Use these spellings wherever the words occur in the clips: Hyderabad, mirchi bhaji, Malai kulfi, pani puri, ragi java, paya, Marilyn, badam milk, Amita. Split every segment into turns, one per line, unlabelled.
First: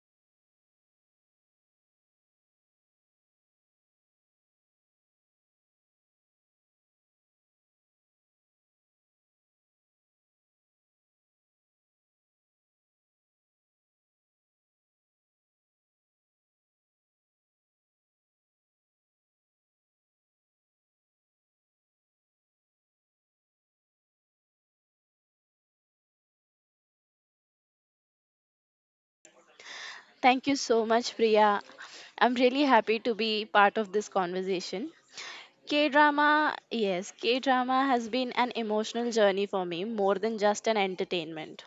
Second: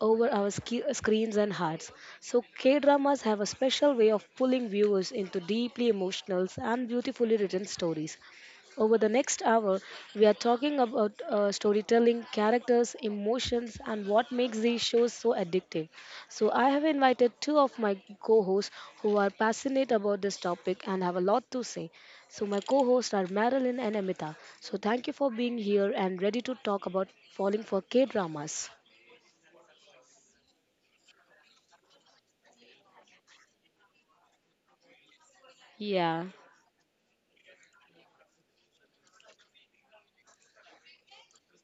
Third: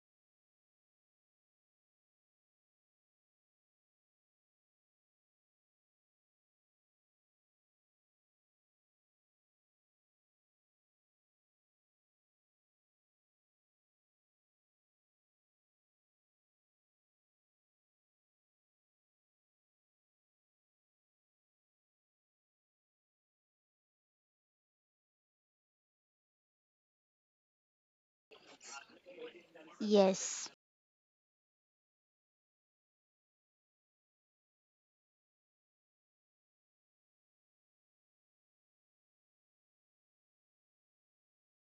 over our screens and hearts. So, K dramas have a special way of pulling viewers into deeply emotional and beautifully written stories. Over the next hour, we are talking about storytelling, characters, emotions, and what makes these shows so addictive. So, I have invited two of my co hosts who are passionate about this topic and have a lot to say. So, my co hosts are Marilyn and Amita. So, thank you for being here and ready to talk about falling for K dramas.
Yes,
Thank you so much, Priya. I'm really happy to be part of this conversation. K
Yeah.
drama, yes, K drama has been an emotional journey for me more than just an entertainment.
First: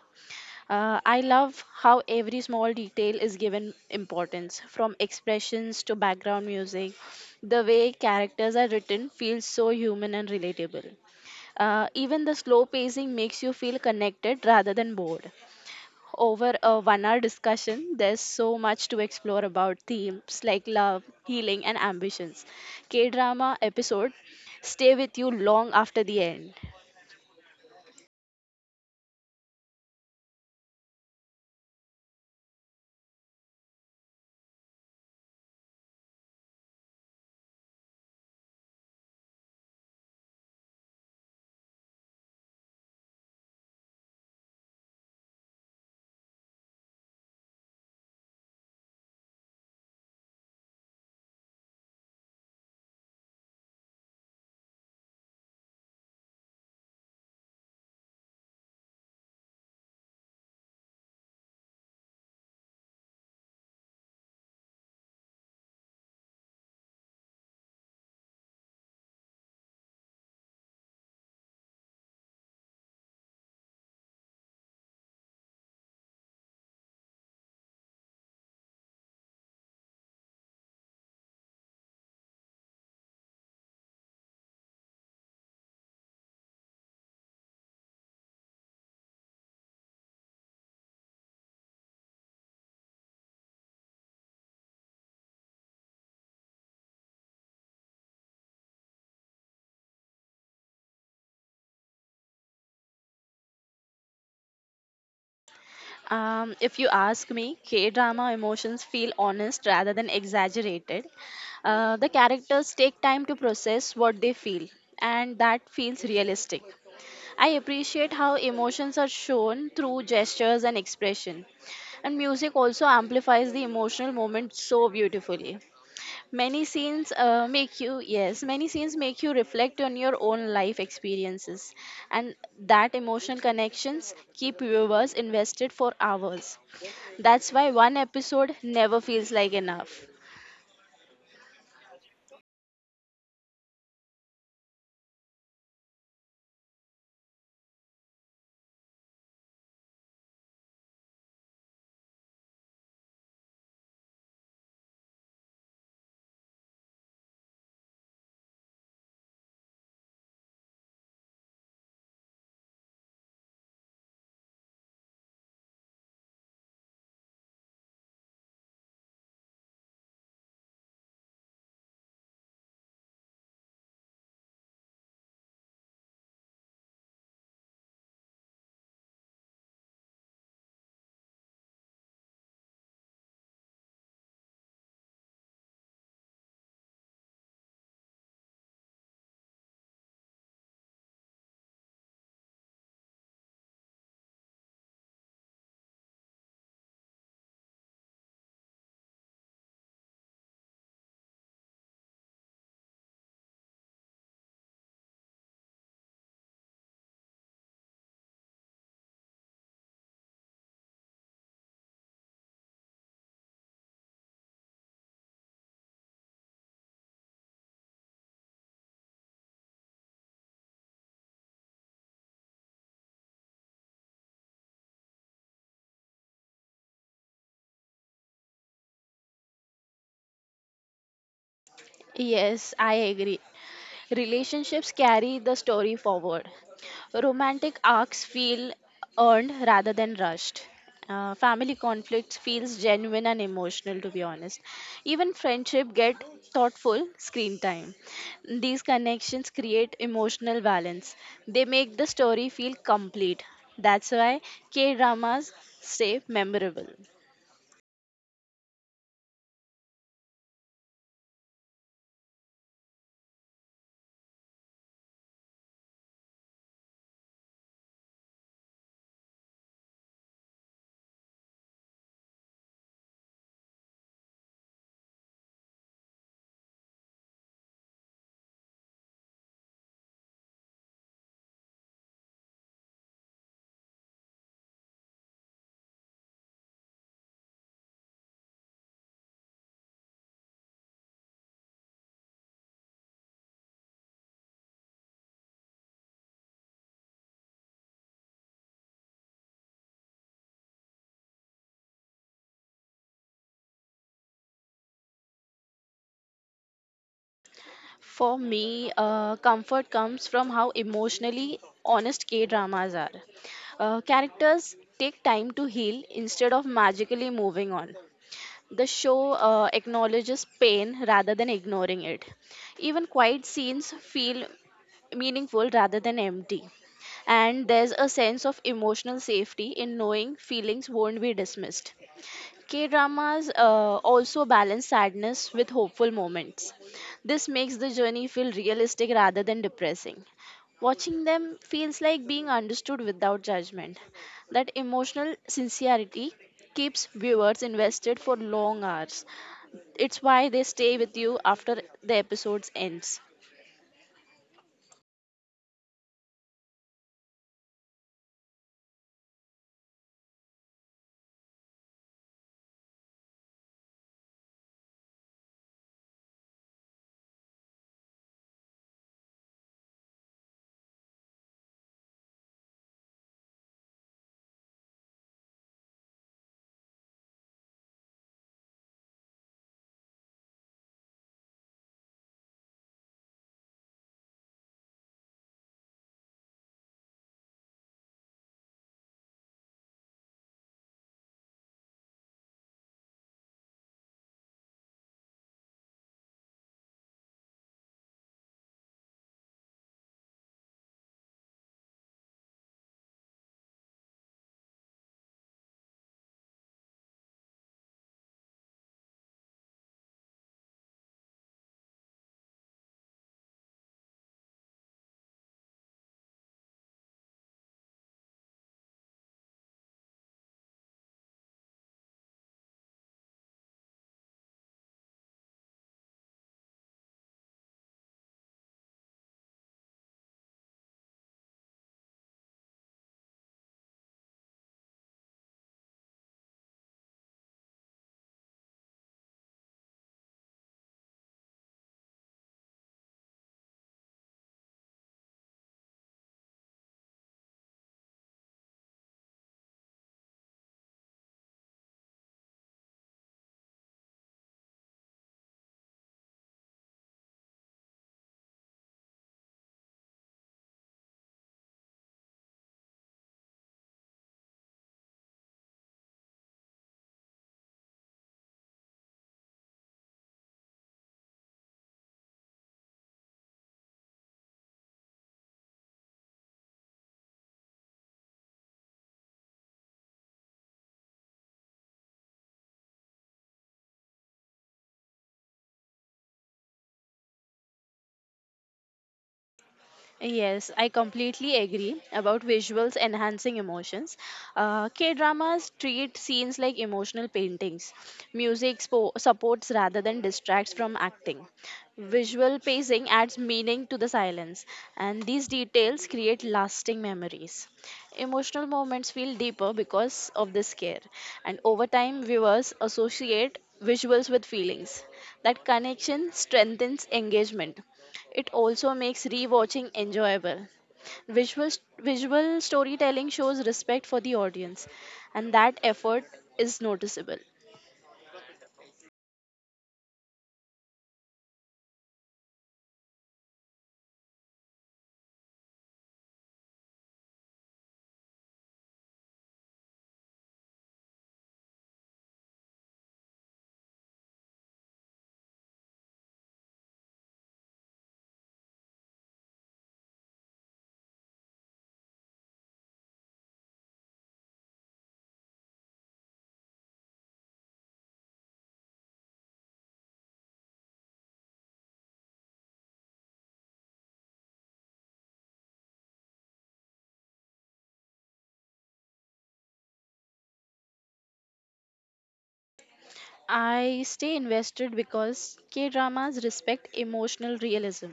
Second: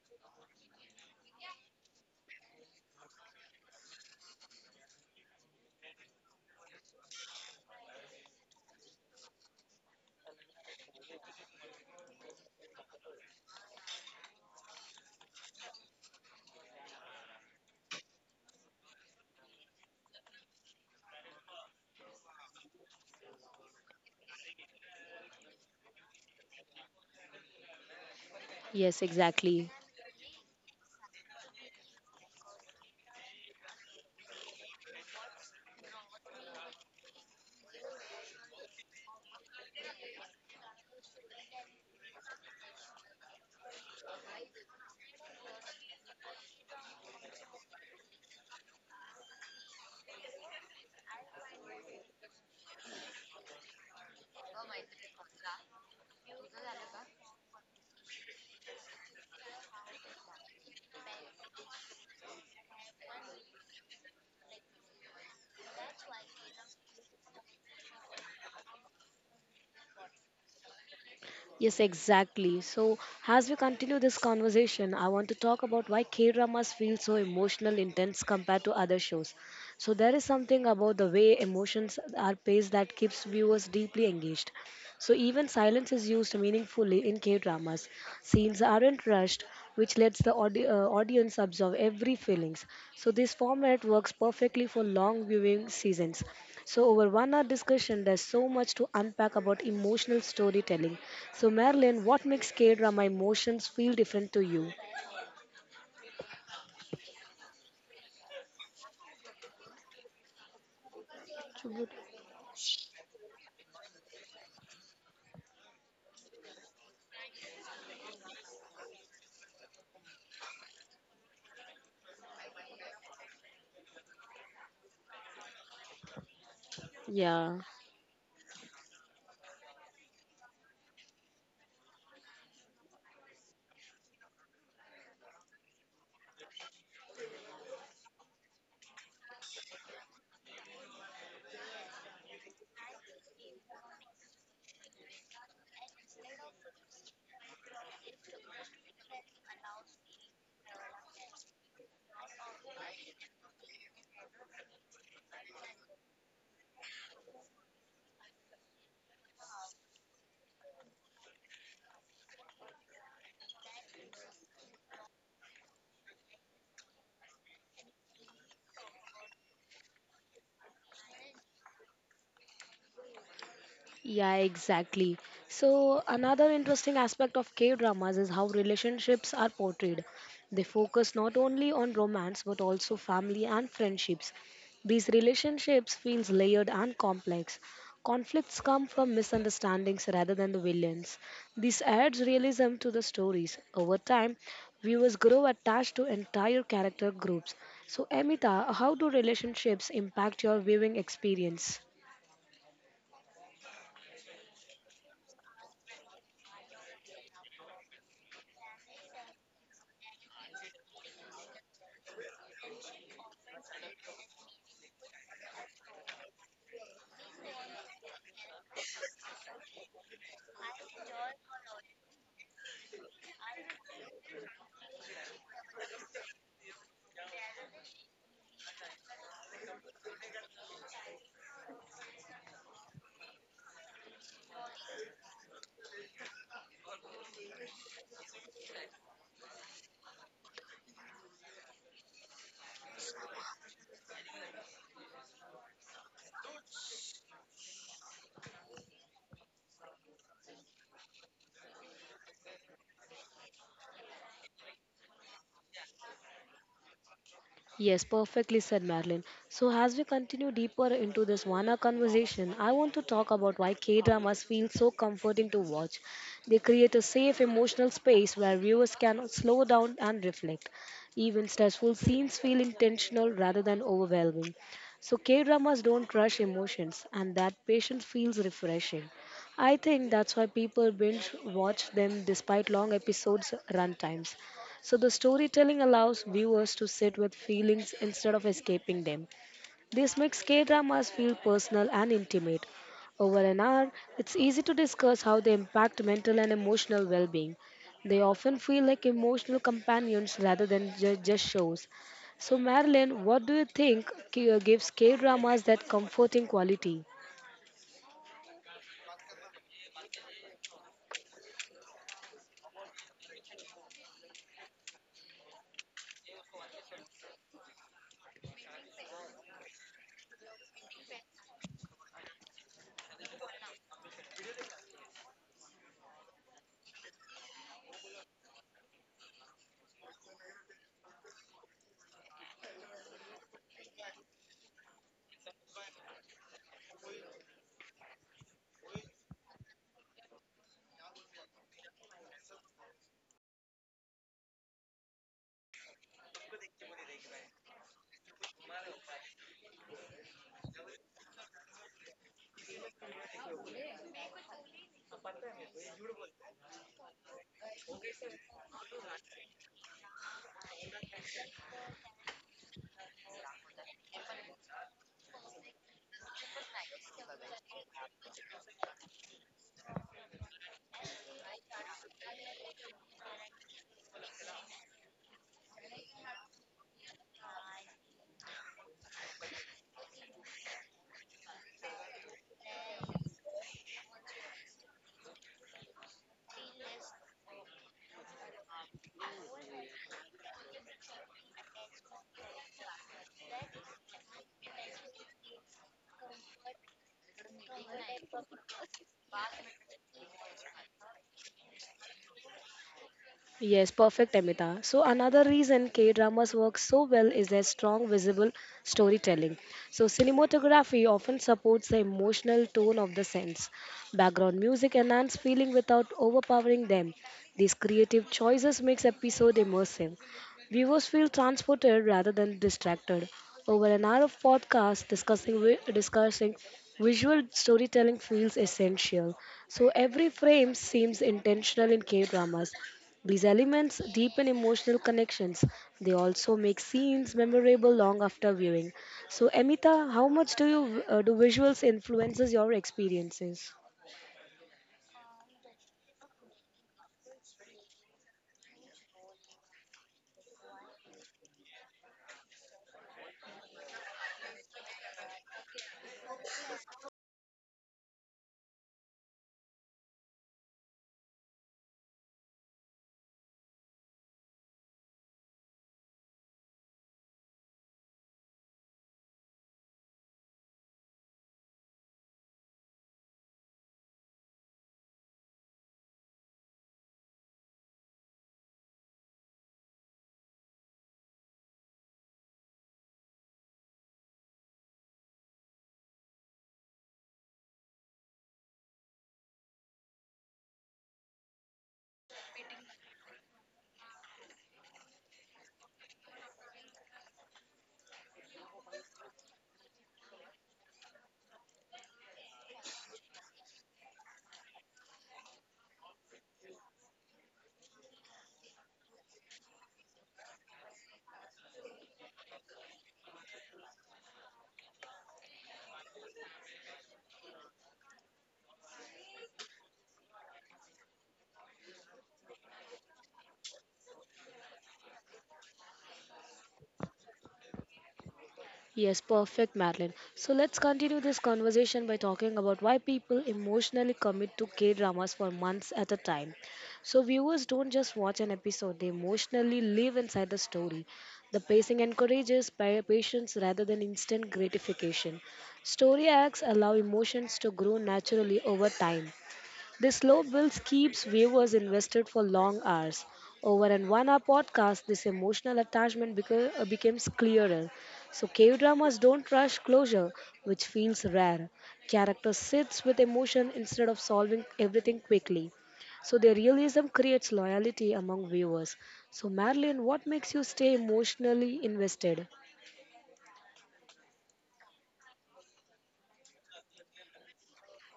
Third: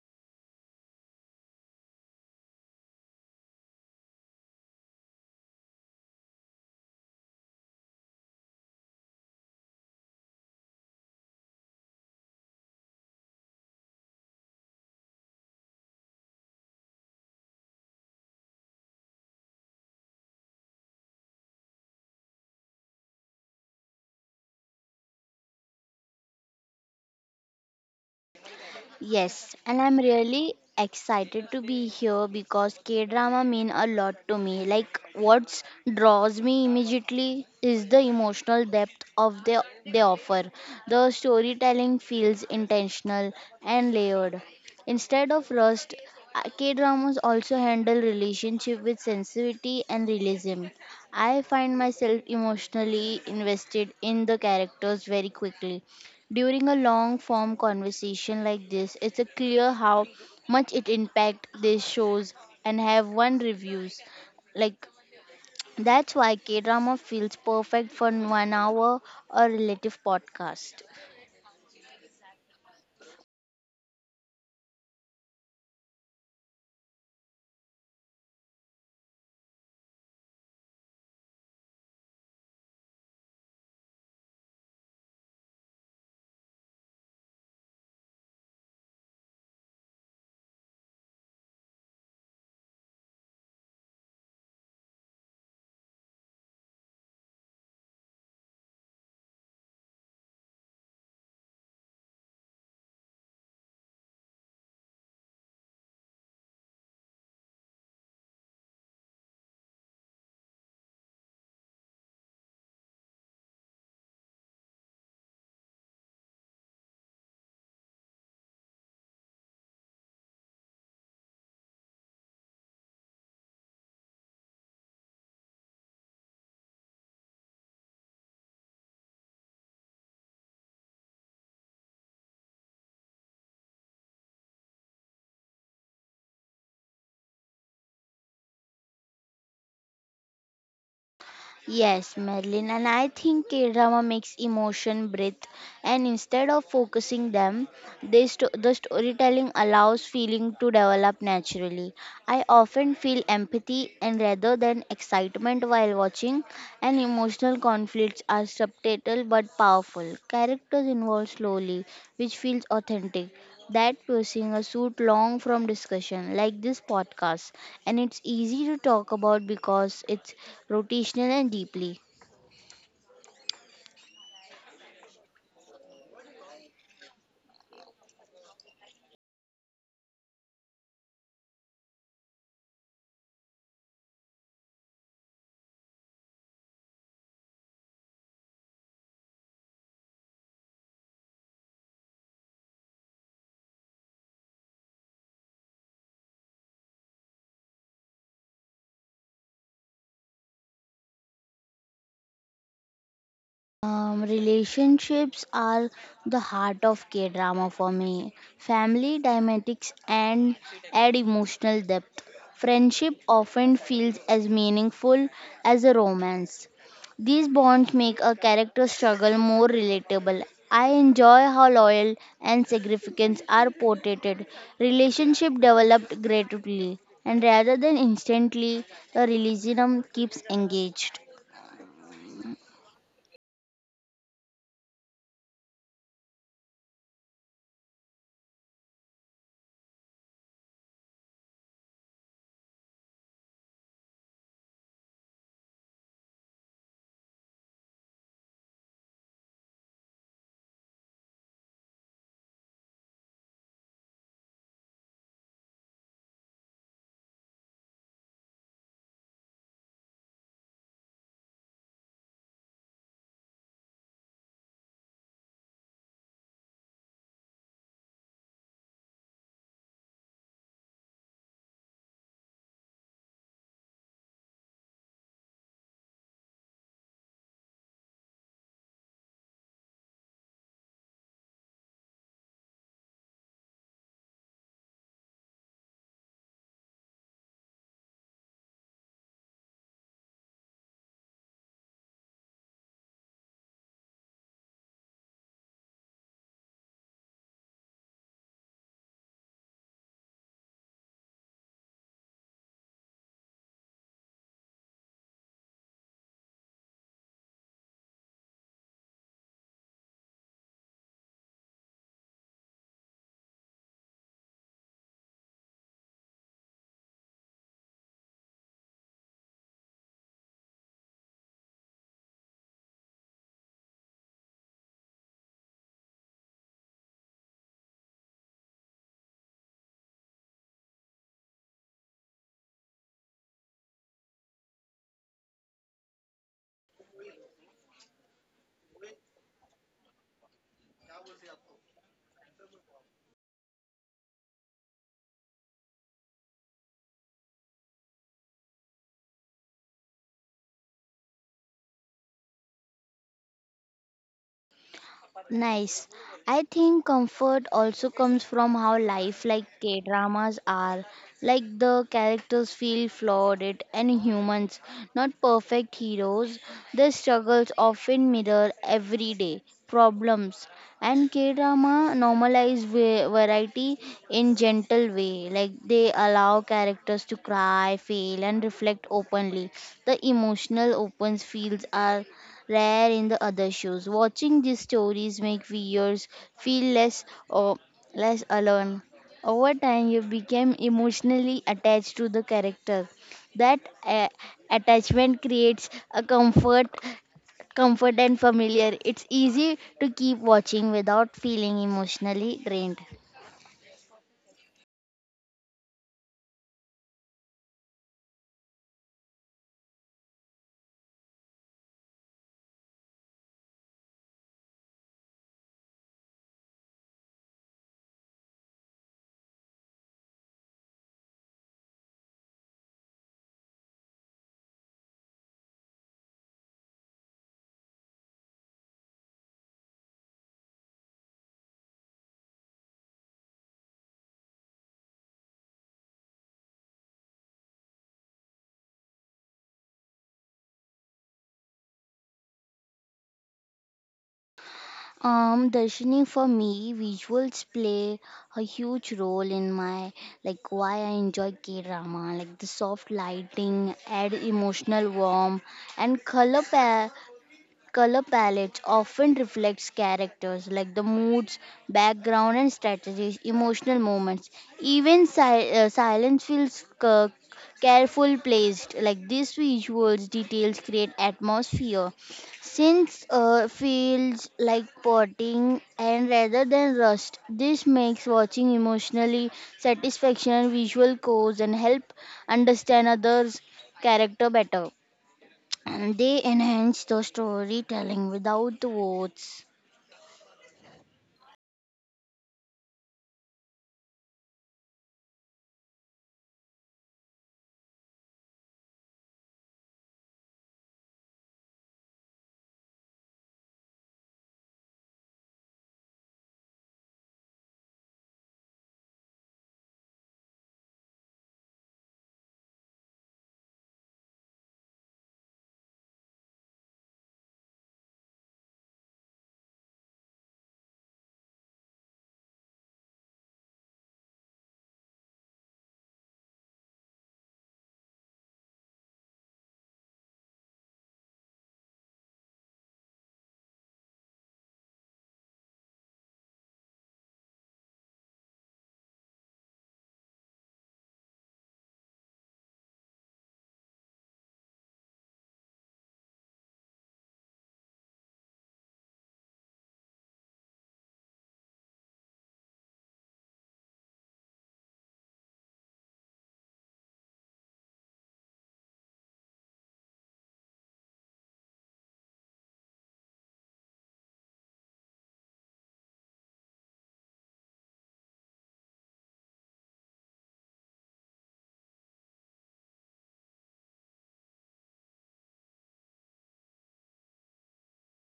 I love how every small detail is given importance, from expressions to background music. The way characters are written feels so human and relatable. Even the slow pacing makes you feel connected rather than bored over a 1 hour discussion, there's so much to explore about themes like love, healing, and ambitions. K drama episode stay with you long after the end.
Yes,
yes,
exactly.
and I'm really excited to be here because K drama mean a lot to me. Like what draws me immediately is the emotional depth of the they offer. The storytelling feels intentional and layered. Instead of rust, K dramas also handle relationship with sensitivity and realism. I find myself emotionally invested in the characters very quickly. During a long form conversation like this, it's a clear how much it impact these shows and have one reviews. Like that's why K drama feels perfect for 1 hour or relative podcast.
Yes, exactly. So, as we continue this conversation, I want to talk about why K dramas feel so emotional intense compared to other shows. So, there is something about the way emotions are paced that keeps viewers deeply engaged. So, even silence is used meaningfully in K dramas. Scenes aren't rushed, which lets the audience absorb every feelings. So, this format works perfectly for long viewing seasons. So, over 1 hour discussion, there's so much to unpack about emotional storytelling. So, Marilyn, what makes K drama emotions feel different to you?
If you ask me, K drama emotions feel honest rather than exaggerated. The characters take time to process what they feel, and that feels realistic. I appreciate how emotions are shown through gestures and expression. And music also amplifies the emotional moment so beautifully.
Yeah.
Many scenes make you reflect on your own life experiences. And that emotional connections keep viewers invested for hours. That's why one episode never feels like enough.
Yes, Madeline, and I think K-drama makes emotion breathe, and instead of focusing them, the storytelling allows feeling to develop naturally. I often feel empathy and rather than excitement while watching, and emotional conflicts are subtle but powerful. Characters involved slowly, which feels authentic that pursuing a suit long from discussion like this podcast and it's easy to talk about because it's rotational and deeply.
Yeah, exactly. So, another interesting aspect of K dramas is how relationships are portrayed. They focus not only on romance but also family and friendships. These relationships feels layered and complex. Conflicts come from misunderstandings rather than the villains. This adds realism to the stories. Over time, viewers grow attached to entire character groups. So, Amita, how do relationships impact your viewing experience?
Relationships are the heart of K drama for me. Family dynamics and add emotional depth. Friendship often feels as meaningful as a romance. These bonds make a character struggle more relatable. I enjoy how loyal and significance are portrayed. Relationship developed gradually and rather than instantly, the realism keeps engaged.
Yes, I agree. Relationships carry the story forward. Romantic arcs feel earned rather than rushed. Family conflicts feels genuine and emotional, to be honest. Even friendship get thoughtful screen time. These connections create emotional balance. They make the story feel complete. That's why K dramas stay memorable.
Yes, perfectly said, Marilyn. So, as we continue deeper into this Wana conversation, I want to talk about why K dramas feel so comforting to watch. They create a safe emotional space where viewers can slow down and reflect. Even stressful scenes feel intentional rather than overwhelming. So, K dramas don't rush emotions, and that patience feels refreshing. I think that's why people binge watch them despite long episodes' runtimes. So the storytelling allows viewers to sit with feelings instead of escaping them. This makes K-dramas feel personal and intimate. Over an hour, it's easy to discuss how they impact mental and emotional well-being. They often feel like emotional companions rather than just shows. So Marilyn, what do you think gives K-dramas that comforting quality?
For me, comfort comes from how emotionally honest K dramas are. Characters take time to heal instead of magically moving on. The show acknowledges pain rather than ignoring it. Even quiet scenes feel meaningful rather than empty. And there's a sense of emotional safety in knowing feelings won't be dismissed. K dramas also balance sadness with hopeful moments. This makes the journey feel realistic rather than depressing. Watching them feels like being understood without judgment. That emotional sincerity keeps viewers invested for long hours. It's why they stay with you after the episodes ends.
Nice. I think comfort also comes from how life like K dramas are. Like the characters feel flawed and humans, not perfect heroes. Their struggles often mirror everyday problems. And K drama normalize variety in gentle way. Like they allow characters to cry, fail, and reflect openly. The emotional opens fields are rare in the other shows. Watching these stories make viewers feel less or less alone. Over time, you become emotionally attached to the character. That attachment creates a comfort, comfort and familiar. It's easy to keep watching without feeling emotionally drained.
Yes, perfect, Amita. So another reason K-dramas work so well is their strong visible storytelling. So cinematography often supports the emotional tone of the scenes. Background music enhance feeling without overpowering them. These creative choices makes episode immersive. Viewers feel transported rather than distracted. Over an hour of podcast discussing visual storytelling feels essential. So every frame seems intentional in K dramas. These elements deepen emotional connections. They also make scenes memorable long after viewing. So, Amita, how much do you do visuals influences your experiences?
Darshini, for me, visuals play a huge role in my like why I enjoy K-drama. Like the soft lighting, add emotional warmth, and color palettes often reflects characters like the moods, background, and strategies, emotional moments. Even silence feels careful placed. Like these visuals details create atmosphere. Since feels like potting and rather than rust, this makes watching emotionally satisfaction visual cause and help understand others' character better and they enhance the storytelling without words.
Yes, I completely agree about visuals enhancing emotions. K dramas treat scenes like emotional paintings. Music supports rather than distracts from acting. Visual pacing adds meaning to the silence, and these details create lasting memories. Emotional moments feel deeper because of this care, and over time, viewers associate visuals with feelings. That connection strengthens engagement. It also makes rewatching enjoyable. Visual, visual storytelling shows respect for the audience, and that effort is noticeable.
Yes, perfect, Madeline. So let's continue this conversation by talking about why people emotionally commit to K dramas for months at a time. So viewers don't just watch an episode, they emotionally live inside the story. The pacing encourages patience rather than instant gratification. Story arcs allow emotions to grow naturally over time. This slow build keeps viewers invested for long hours. Over an 1 hour podcast, this emotional attachment becomes clearer. So, K dramas don't rush closure, which feels rare. Character sits with emotion instead of solving everything quickly. So, their realism creates loyalty among viewers. So, Marilyn, what makes you stay emotionally invested?
I stay invested because K dramas respect emotional realism.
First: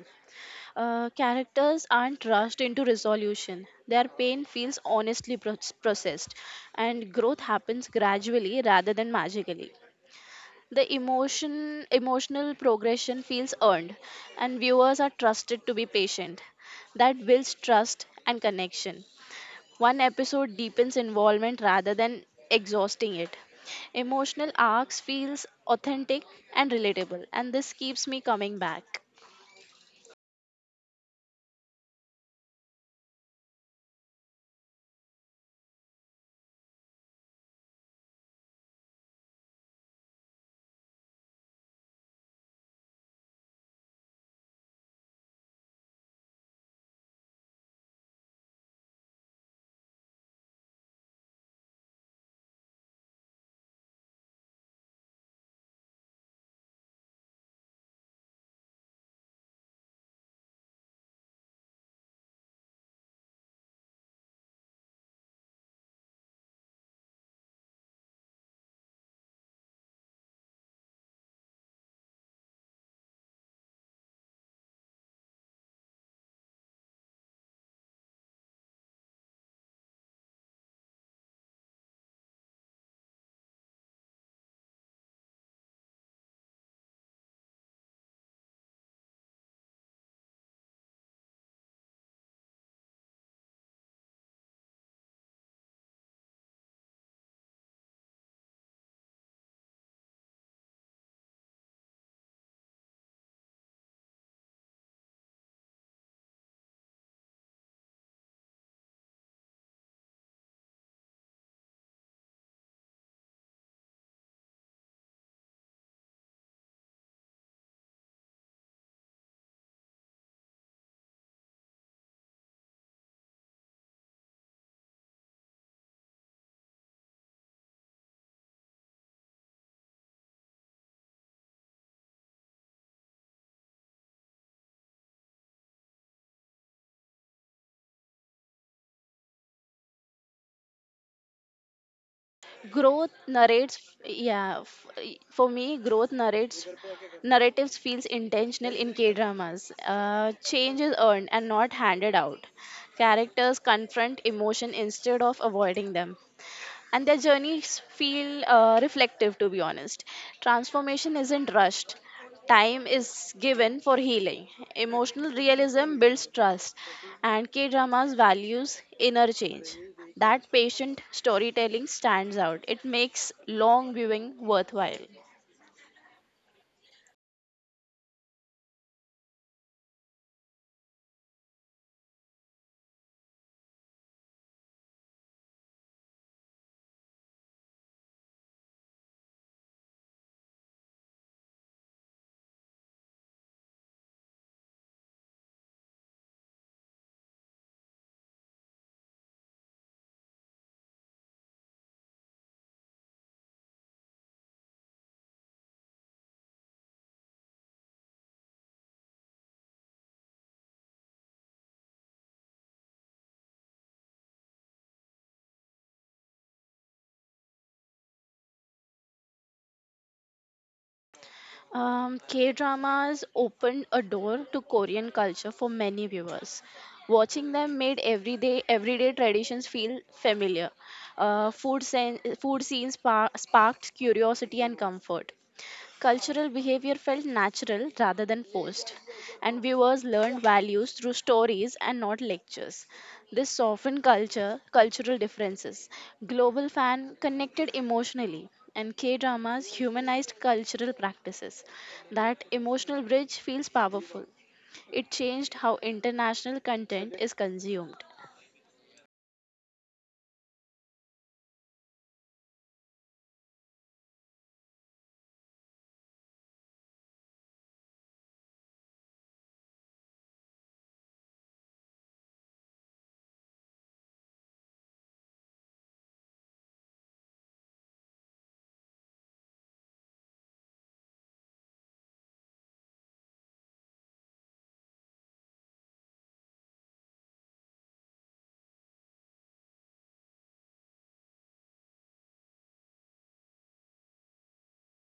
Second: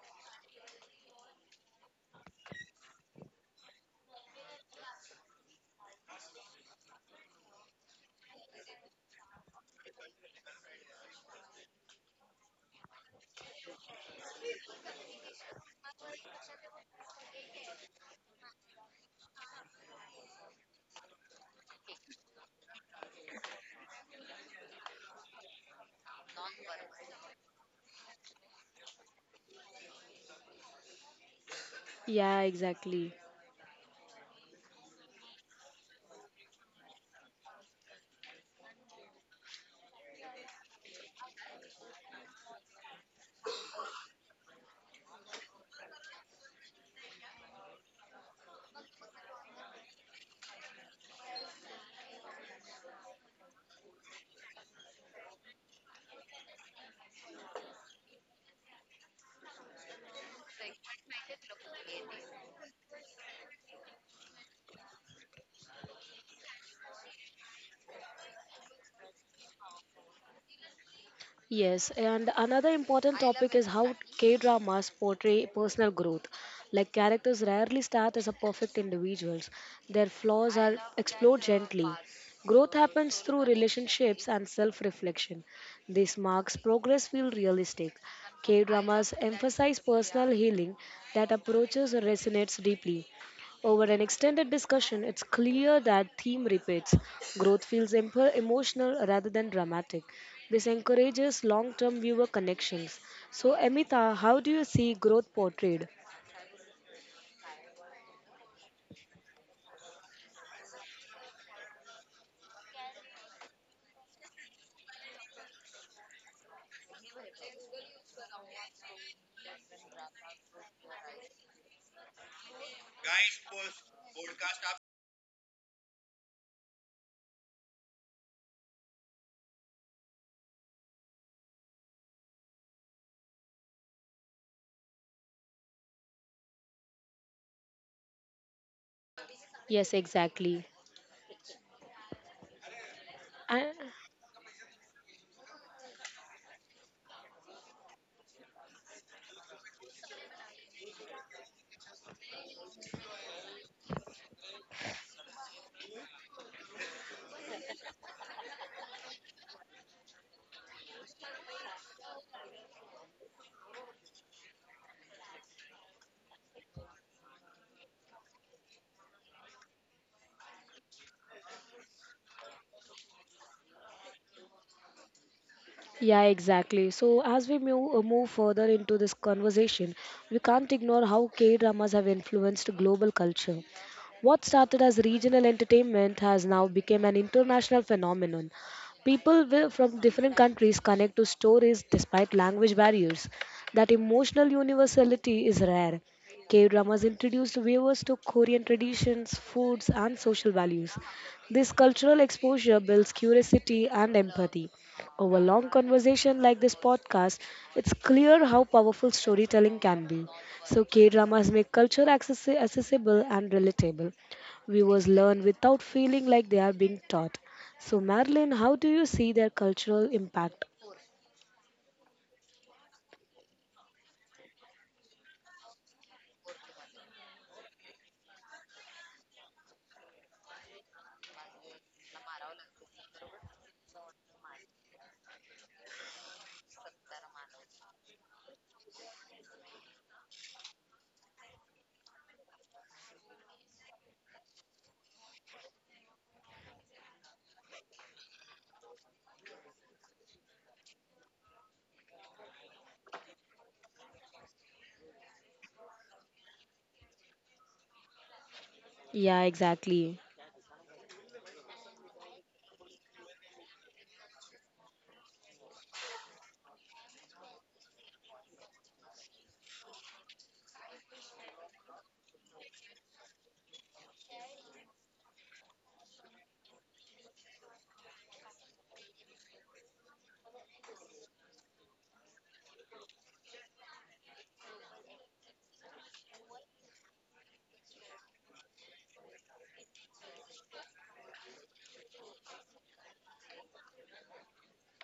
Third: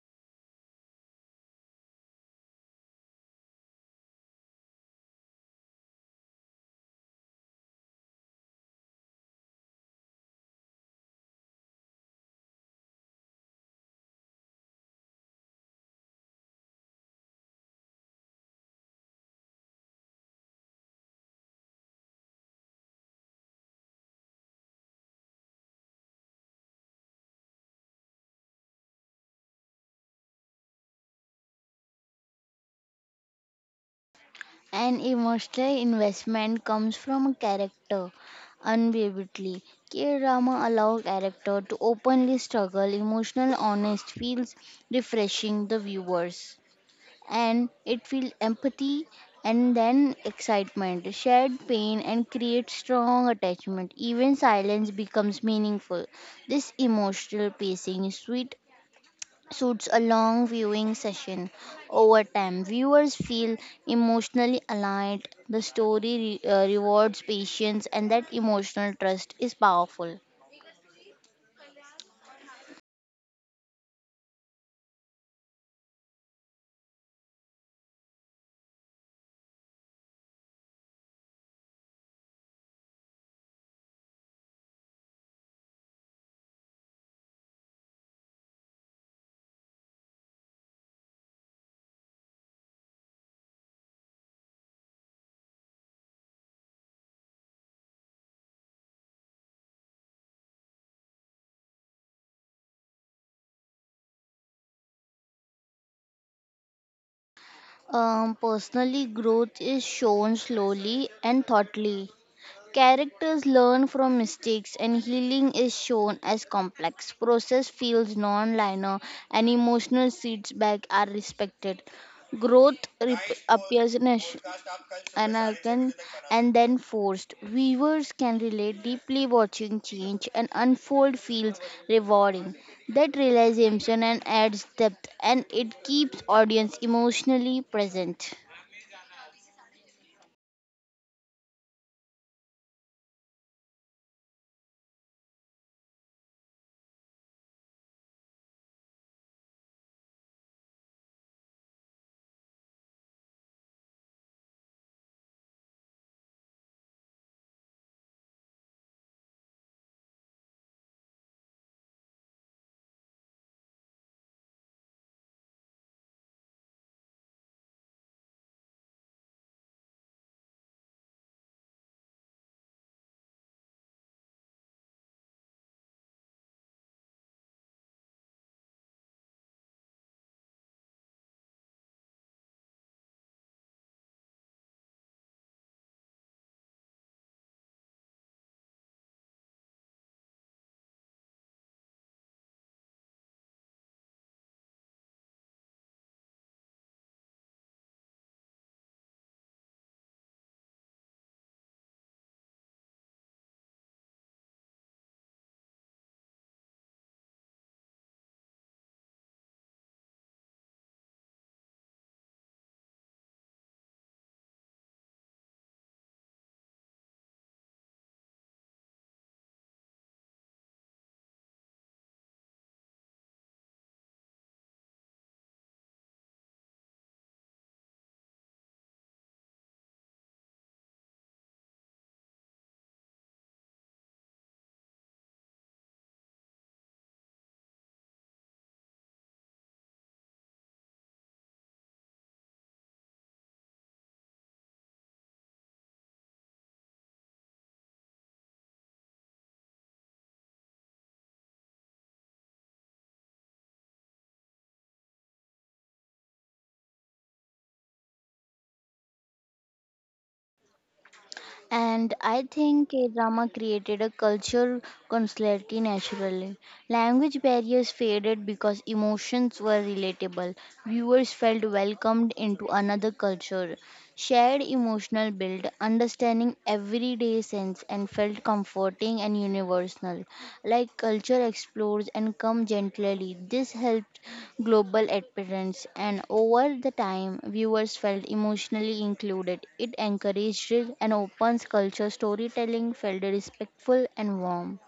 Characters aren't rushed into resolution, their pain feels honestly processed, and growth happens gradually rather than magically. The emotional progression feels earned and viewers are trusted to be patient. That builds trust and connection. One episode deepens involvement rather than exhausting it. Emotional arcs feels authentic and relatable and this keeps me coming back.
Yeah, exactly.
An emotional investment comes from a character unbelievably. K drama allow character to openly struggle, emotional honest feels refreshing the viewers and it feels empathy and then excitement, shared pain and creates strong attachment. Even silence becomes meaningful. This emotional pacing is sweet suits a long viewing session. Over time, viewers feel emotionally aligned. The story rewards patience, and that emotional trust is powerful.
Yes, and another important topic is how K dramas portray personal growth. Like characters rarely start as a perfect individuals, their flaws are explored gently. Growth happens through relationships and self reflection. This marks progress feel realistic. K dramas emphasize personal healing that approaches resonates deeply. Over an extended discussion, it's clear that theme repeats. Growth feels emotional rather than dramatic. This encourages long term viewer connections. So, Amita, how do you see growth portrayed?
Personally, growth is shown slowly and thoughtfully. Characters learn from mistakes, and healing is shown as complex. Process feels non-linear, and emotional feedback are respected. Appears anarchan and then forced. Viewers can relate deeply watching change and unfold feels rewarding. That realization and adds depth, and it keeps audience emotionally present.
Yes, exactly.
Growth narrates yeah f- for me growth narrates narratives feels intentional in K dramas. Change is earned and not handed out. Characters confront emotion instead of avoiding them, and their journeys feel reflective, to be honest. Transformation isn't rushed. Time is given for healing. Emotional realism builds trust, and K dramas values inner change. That patient storytelling stands out. It makes long viewing worthwhile.
Yeah, exactly. So, as we move further into this conversation, we can't ignore how K dramas have influenced global culture. What started as regional entertainment has now become an international phenomenon. From different countries connect to stories despite language barriers. That emotional universality is rare. K dramas introduced viewers to Korean traditions, foods, and social values. This cultural exposure builds curiosity and empathy. Over long conversation like this podcast, it's clear how powerful storytelling can be. So K-dramas make culture accessible and relatable. Viewers learn without feeling like they are being taught. So Marilyn, how do you see their cultural impact?
K dramas opened a door to Korean culture for many viewers. Watching them made everyday traditions feel familiar. Food scenes sparked curiosity and comfort. Cultural behavior felt natural rather than forced, and viewers learned values through stories and not lectures. This softened cultural differences. Global fan connected emotionally, and K dramas humanized cultural practices. That emotional bridge feels powerful. It changed how international content is consumed.
Yeah, exactly.
And I think K drama created a culture constantly naturally. Language barriers faded because emotions were relatable. Viewers felt welcomed into another culture. Shared emotional build, understanding everyday sense and felt comforting and universal. Like culture explores and come gently. This helped global appearance and over the time viewers felt emotionally included. It encouraged and opens culture storytelling, felt respectful and warm.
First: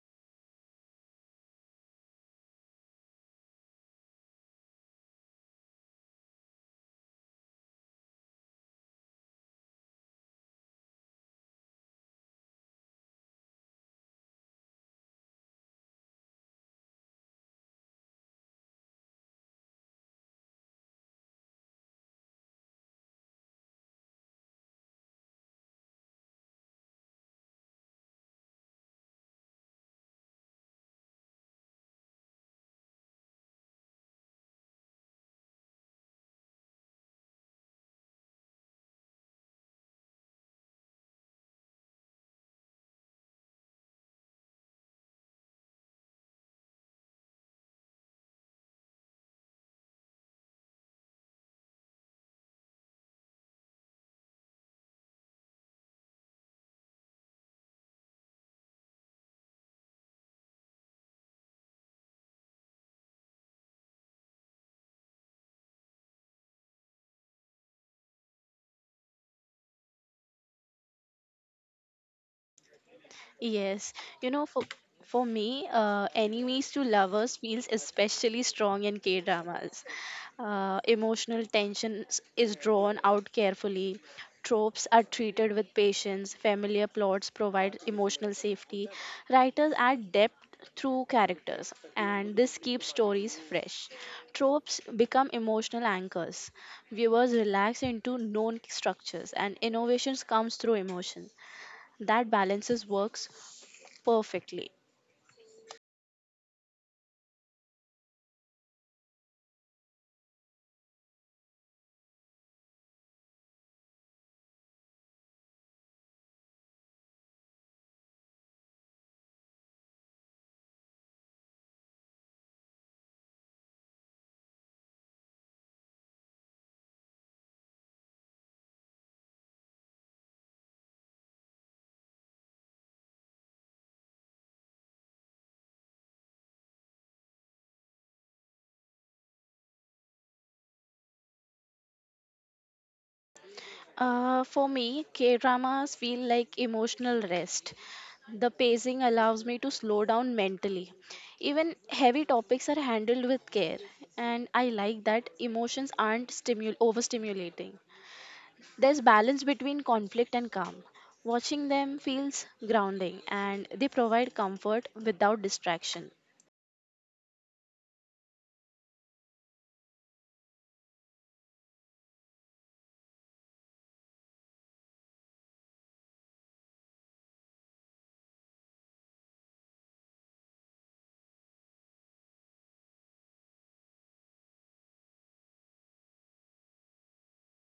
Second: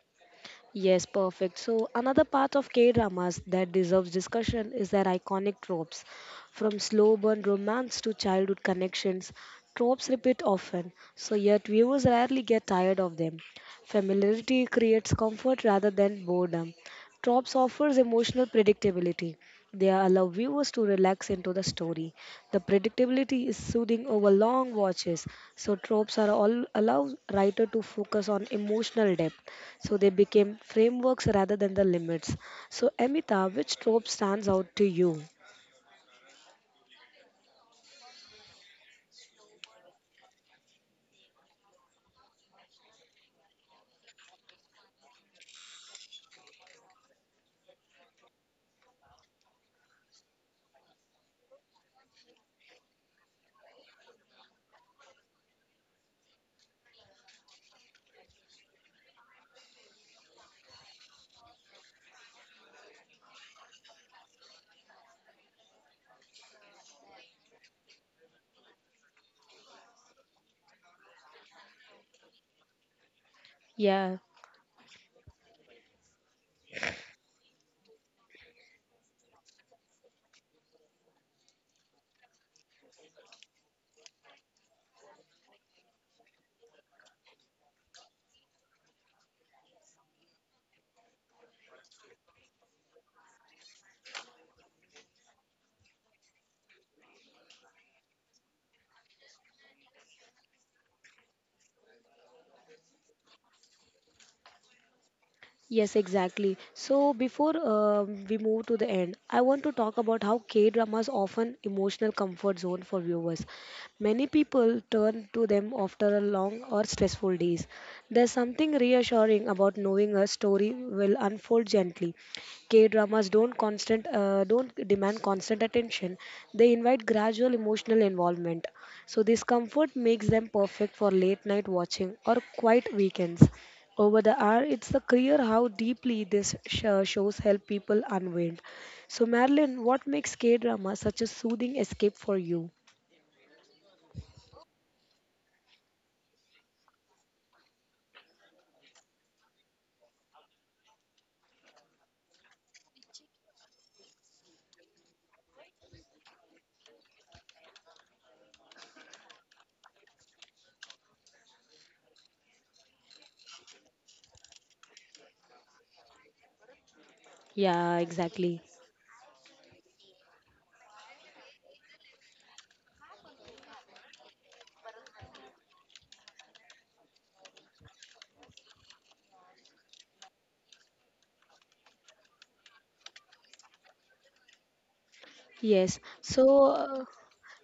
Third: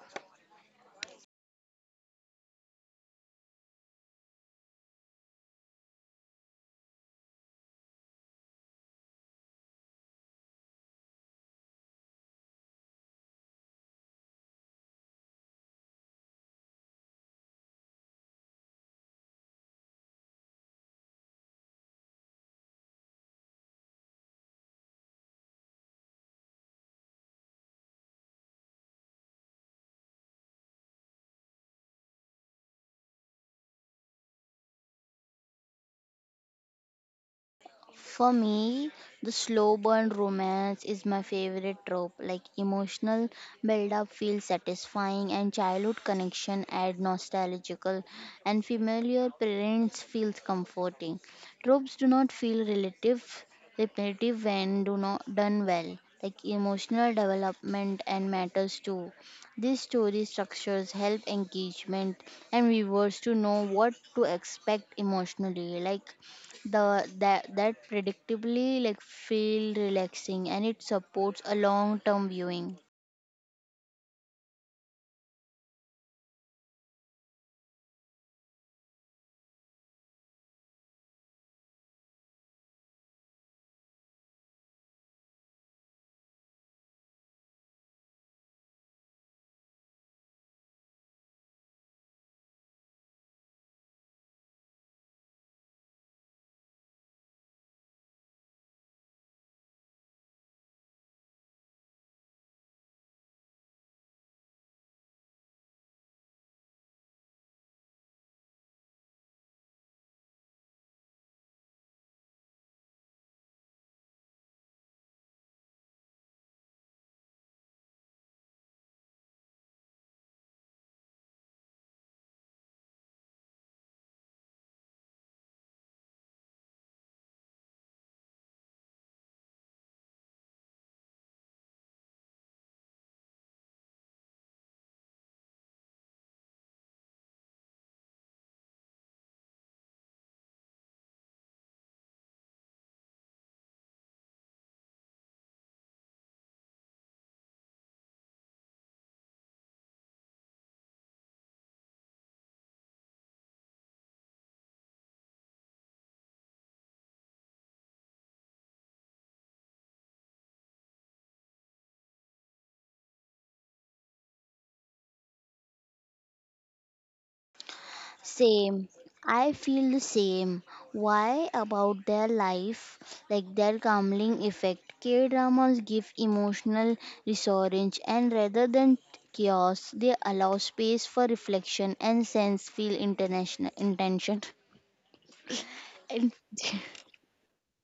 Yes, perfect. So, another part of K dramas that deserves discussion is their iconic tropes. From slow burn romance to childhood connections, tropes repeat often, so yet viewers rarely get tired of them. Familiarity creates comfort rather than boredom. Tropes offers emotional predictability. They allow viewers to relax into the story. The predictability is soothing over long watches, so tropes are all allow writer to focus on emotional depth. So they became frameworks rather than the limits. So, Amita, which trope stands out to you?
For me, the slow burn romance is my favorite trope. Like emotional build up feels satisfying and childhood connection add nostalgical and familiar parents feels comforting. Tropes do not feel relative repetitive when do not done well. Like emotional development and matters too. These story structures help engagement and viewers to know what to expect emotionally. Like the that that predictably like feel relaxing and it supports a long term viewing.
Yes,
Yeah.
you know, for for me, enemies to lovers feels especially strong in K dramas. Emotional tension is drawn out carefully. Tropes are treated with patience. Familiar plots provide emotional safety. Writers add depth through characters, and this keeps stories fresh. Tropes become emotional anchors. Viewers relax into known structures, and innovations comes through emotion. That balances works perfectly.
Yes, exactly. So before we move to the end, I want to talk about how K-dramas often emotional comfort zone for viewers. Many people turn to them after a long or stressful days. There's something reassuring about knowing a story will unfold gently. K-dramas don't demand constant attention. They invite gradual emotional involvement. So this comfort makes them perfect for late night watching or quiet weekends over the hour, it's the clear how deeply this shows help people unwind. So, Marilyn, what makes K drama such a soothing escape for you?
For me, K dramas feel like emotional rest. The pacing allows me to slow down mentally. Even heavy topics are handled with care, and I like that emotions aren't overstimulating. There's balance between conflict and calm. Watching them feels grounding, and they provide comfort without distraction.
Yeah,
Same,
exactly.
I feel the same, why about their life, like their calming effect K dramas give emotional resurgence and rather than chaos they allow space for reflection and sense feel international intention.
Yes.
And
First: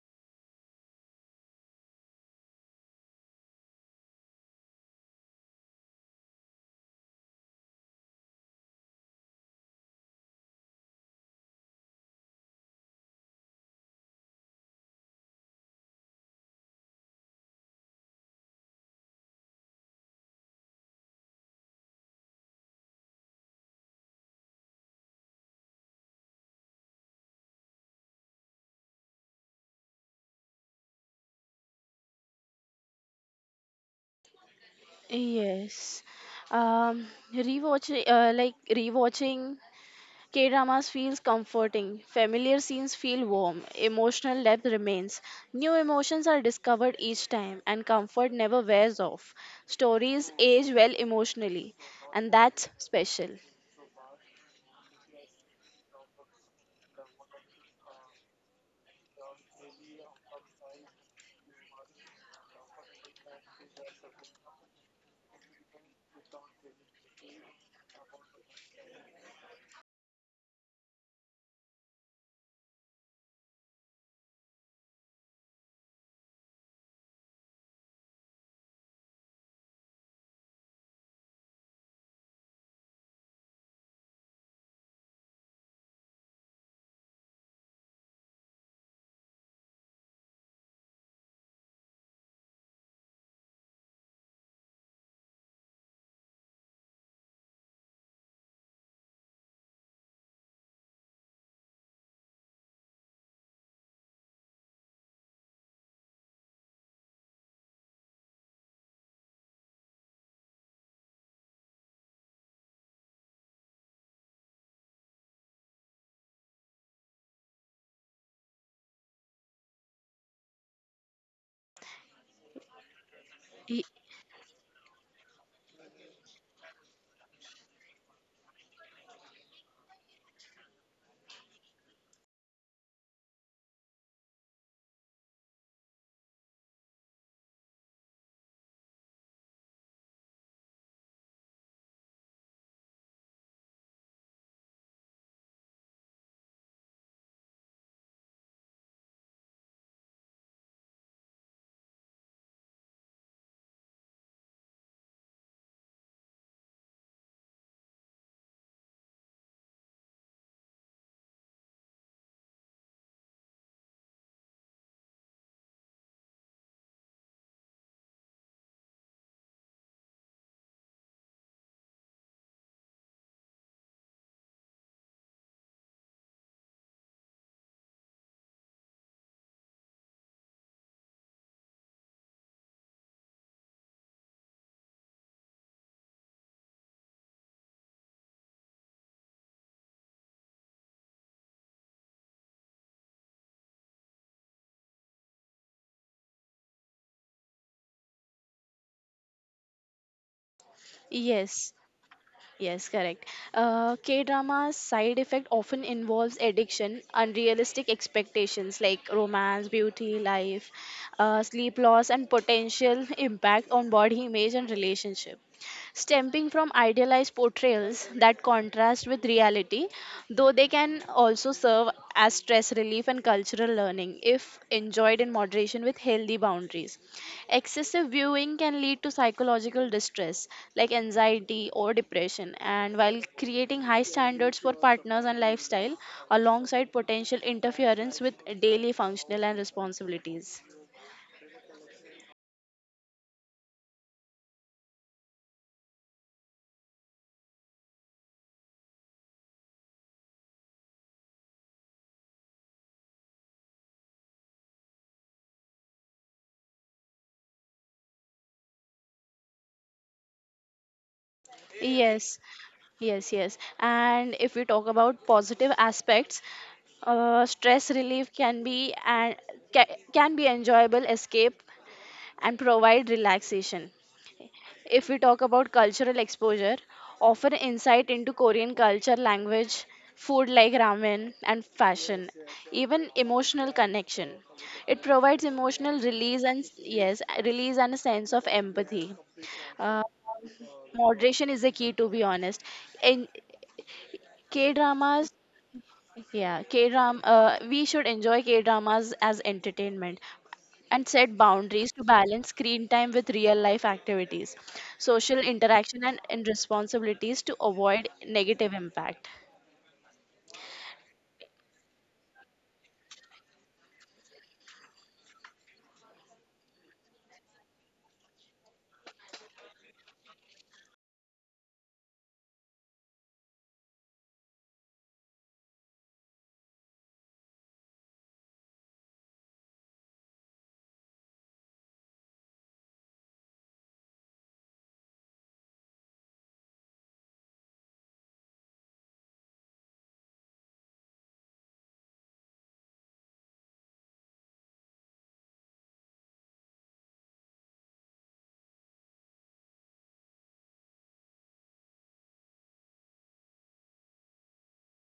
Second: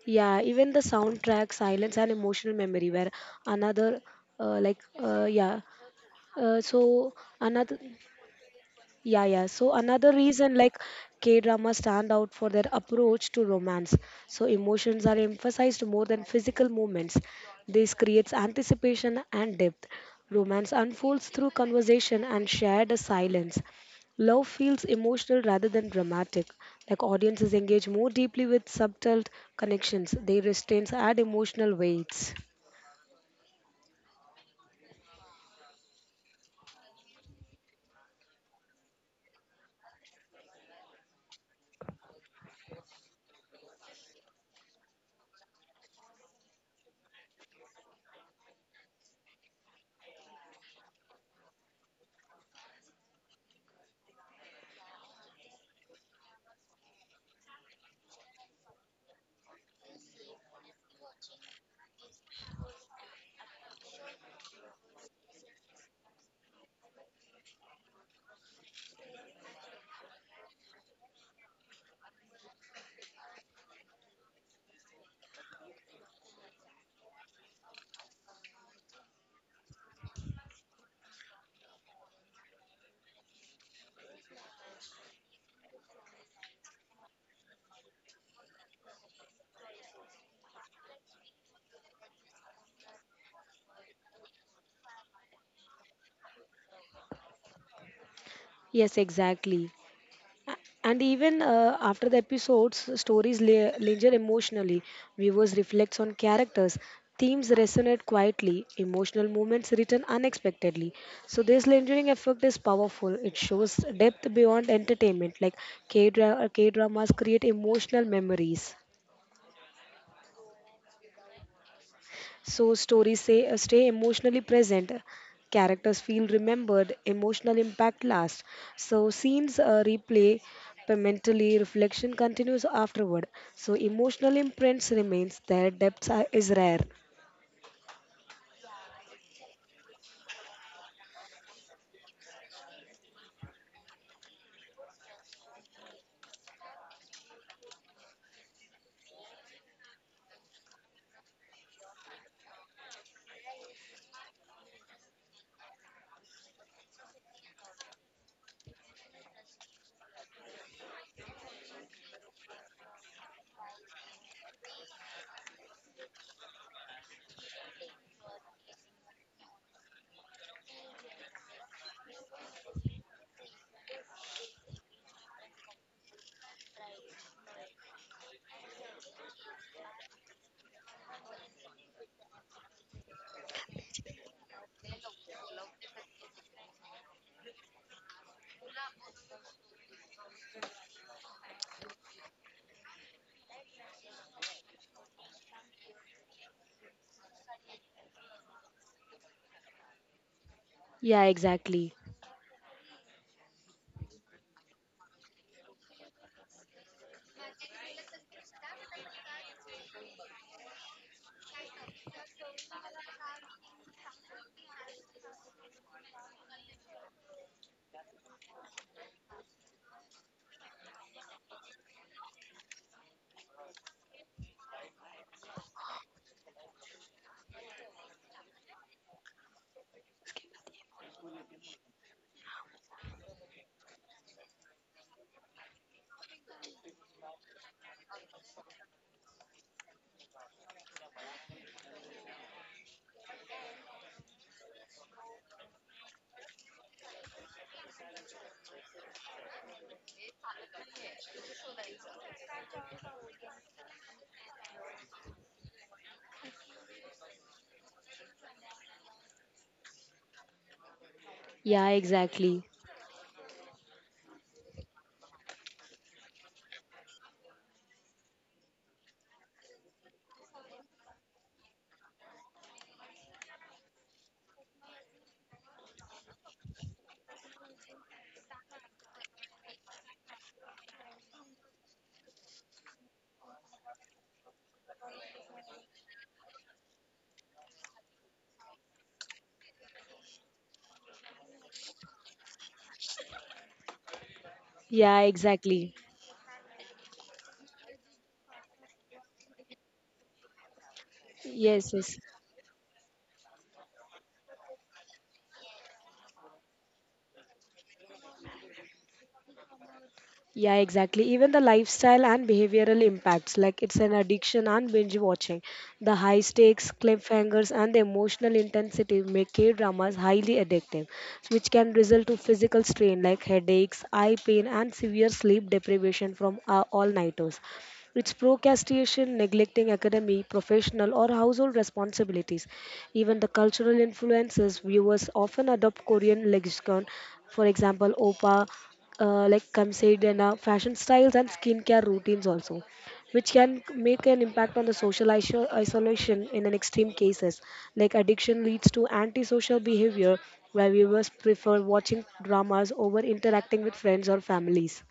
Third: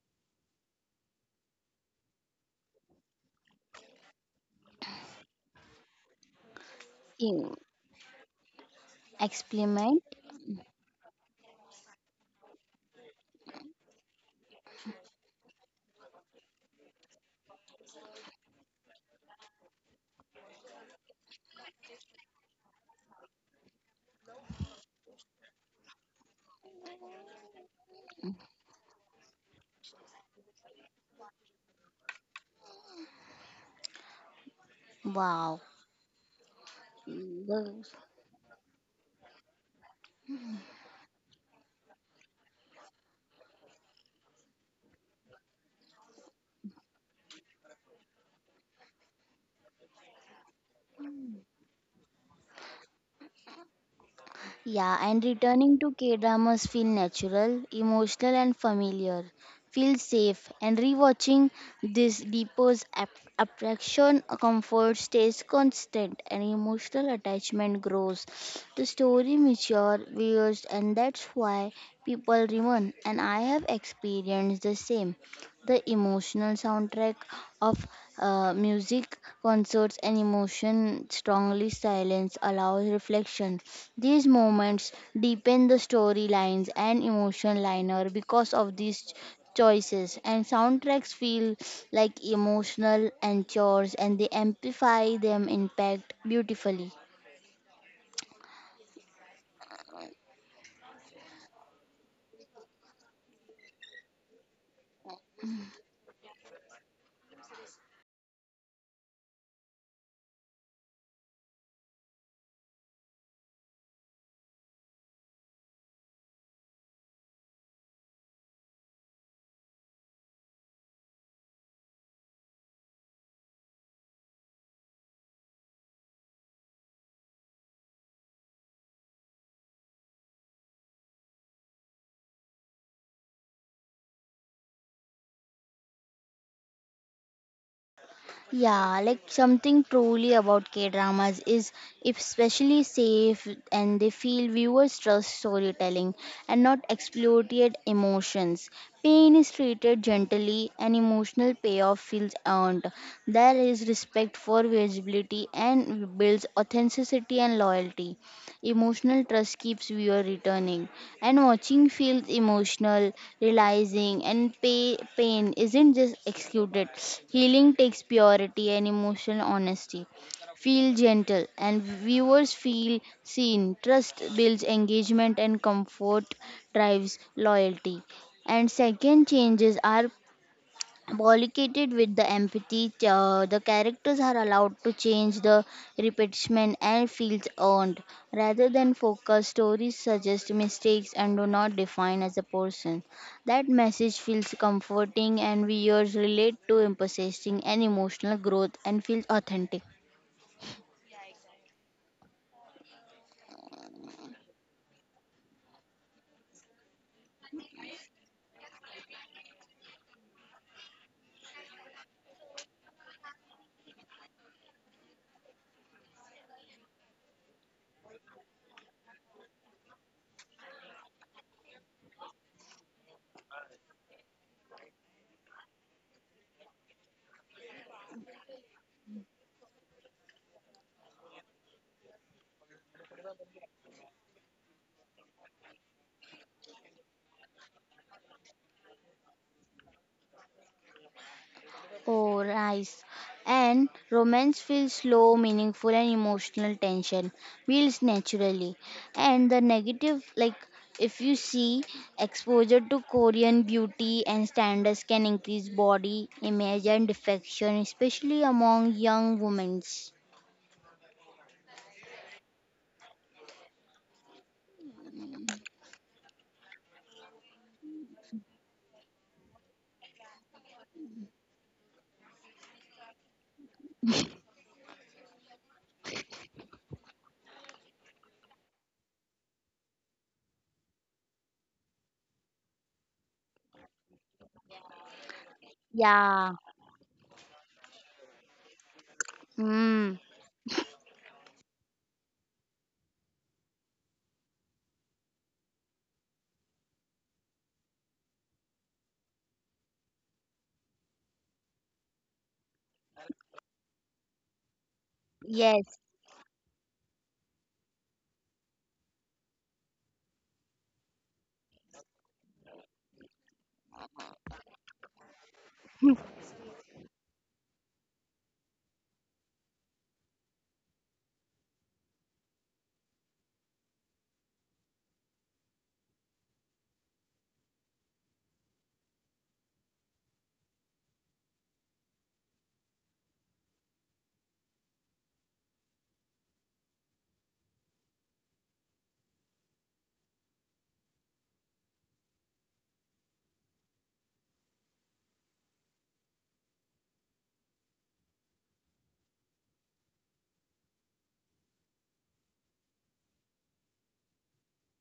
Yeah, even the soundtrack, silence, and emotional memory were another, yeah. Uh, so another Yeah, yeah. So
experiment.
another reason like k drama stand out for their approach to romance. So emotions are emphasized more than physical movements. This creates anticipation and depth. Romance unfolds through conversation and shared silence. Love feels emotional rather than dramatic. Like audiences engage more deeply with subtle connections. They restraints add emotional weights.
Wow.
Yes. Um, rewatching K dramas feels comforting, familiar scenes feel warm, emotional depth remains, new emotions are discovered each time, and comfort never wears off. Stories age well emotionally, and that's special.
Yeah, and returning to K dramas feel natural, emotional, and familiar. Feel safe, and rewatching this deepens attraction, a comfort stays constant, and emotional attachment grows. The story mature, viewers, and that's why people remain. And I have experienced the same the emotional soundtrack of music, concerts, and emotion strongly silence allows reflection. These moments deepen the storylines and emotion liner because of these choices and soundtracks feel like emotional anchors and they amplify them impact beautifully.
Yes, exactly. And even after the episodes, stories linger emotionally. Viewers reflect on characters. Themes resonate quietly. Emotional moments return unexpectedly. So this lingering effect is powerful. It shows depth beyond entertainment. Like K-dramas create emotional memories. So
Y-
stay emotionally present. Characters feel remembered, emotional impact lasts. So scenes replay but mentally, reflection continues afterward. So emotional imprints remains, their is rare.
Yeah, like something truly about K dramas is especially safe and they feel viewers trust storytelling and not exploited emotions. Pain is treated gently and emotional payoff feels earned. There is respect for visibility and builds authenticity and loyalty. Emotional trust keeps viewer returning. And watching feels emotional, realizing and pain isn't just executed. Healing takes purity and emotional honesty. Feel gentle and viewers feel seen. Trust builds engagement and comfort drives loyalty. And second changes are Pollicated with the empathy, the characters are allowed to change the repetition and feels earned. Rather than focus, stories suggest mistakes and do not define as a person. That message feels comforting and viewers relate to emphasizing and emotional growth and feels authentic.
Yeah,
yes.
exactly.
Yes, correct. K drama's side effect often involves addiction, unrealistic expectations like romance, beauty, life, sleep loss, and potential impact on body image and relationship. Stemming from idealized portrayals that contrast with reality, though they can also serve as stress relief and cultural learning if enjoyed in moderation with healthy boundaries. Excessive viewing can lead to psychological distress like anxiety or depression, and while creating high standards for partners and lifestyle alongside potential interference with daily functional and responsibilities.
Oh, rice. And romance feels slow, meaningful, and emotional tension builds naturally. And the negative, like if you see exposure to Korean beauty and standards can increase body image and defection, especially among young women.
Yeah,
Yes,
exactly.
yes. And if we talk about positive aspects, stress relief can be enjoyable escape and provide relaxation. If we talk about cultural exposure, offer insight into Korean culture, language, food like ramen, and fashion, even emotional connection. It provides emotional release and
Yeah.
a sense of empathy. Uh,
Mm.
moderation is the key, to be honest. And K
Yeah,
dramas,
exactly.
yeah, K drama. We should enjoy K dramas as entertainment and set boundaries
Yes,
to
yes.
balance screen time with real life activities, social interaction,
Yes.
and responsibilities to avoid negative impact.
Yeah, exactly. Even the lifestyle and behavioral impacts, like it's an addiction and binge watching. The high stakes, cliffhangers, and the emotional intensity make K dramas highly addictive, which can result to physical strain like headaches, eye pain, and severe sleep deprivation from all nighters. It's procrastination, neglecting academy, professional, or household responsibilities. Even the cultural influences, viewers often adopt Korean lexicon, for example, opa like considered fashion styles and skincare routines also which can make an impact on the social isolation in an extreme cases like addiction leads to antisocial behavior where viewers prefer watching dramas over interacting with friends or families.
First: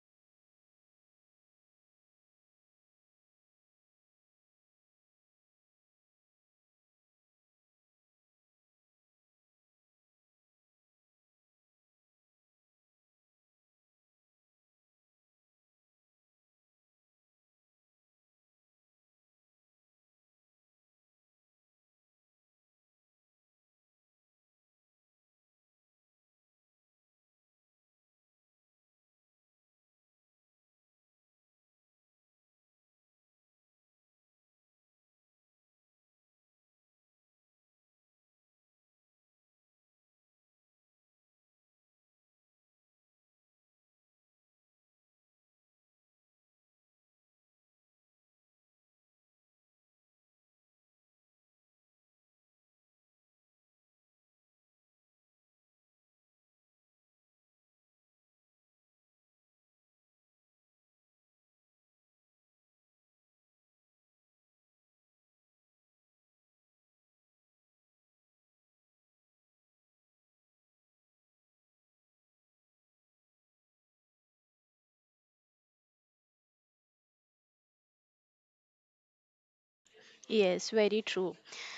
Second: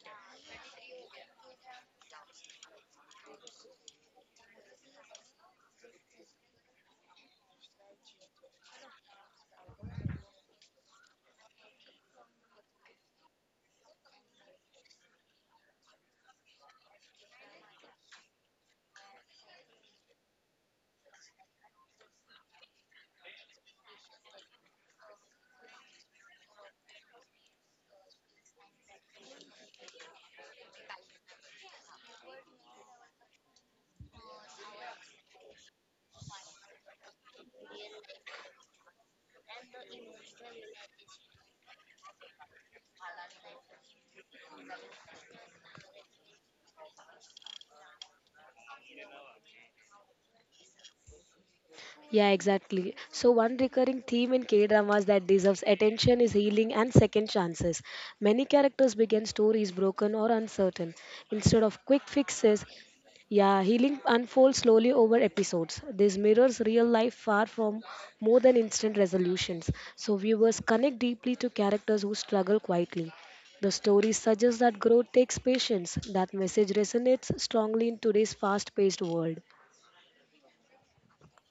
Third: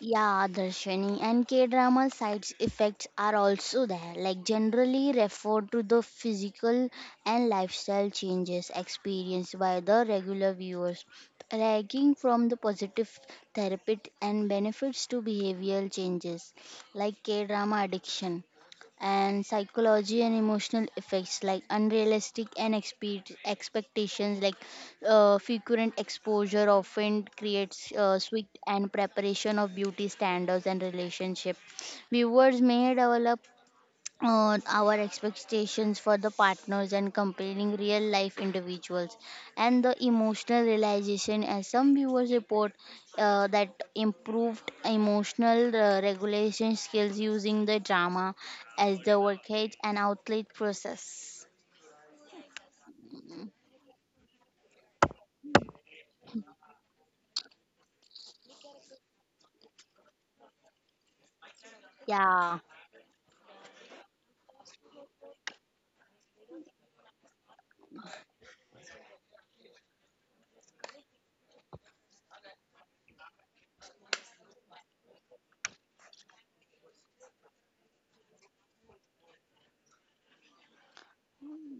Yeah, Darshini and K drama sides effects are also there, like generally refer to the physical and lifestyle changes experienced by the regular viewers, ranging from the positive therapy and benefits to behavioral changes like K drama addiction and psychology and emotional effects like unrealistic and expectations like frequent exposure often creates sweet and preparation of beauty standards and relationship viewers may develop our expectations for the partners and comparing real life individuals and the emotional realization as some viewers report that improved emotional regulation skills using the drama as the workage and outlet process.
Yeah, exactly. So, one recurring theme in K dramas that deserves attention is healing and second chances. Many characters begin stories broken or uncertain. Instead of quick
Yeah,
fixes, yeah, healing unfolds slowly over episodes. This mirrors real life far from more than instant resolutions. So viewers connect deeply to characters who struggle quietly. The story suggests that growth takes patience. That message resonates strongly in today's fast paced world.
Yes, very true.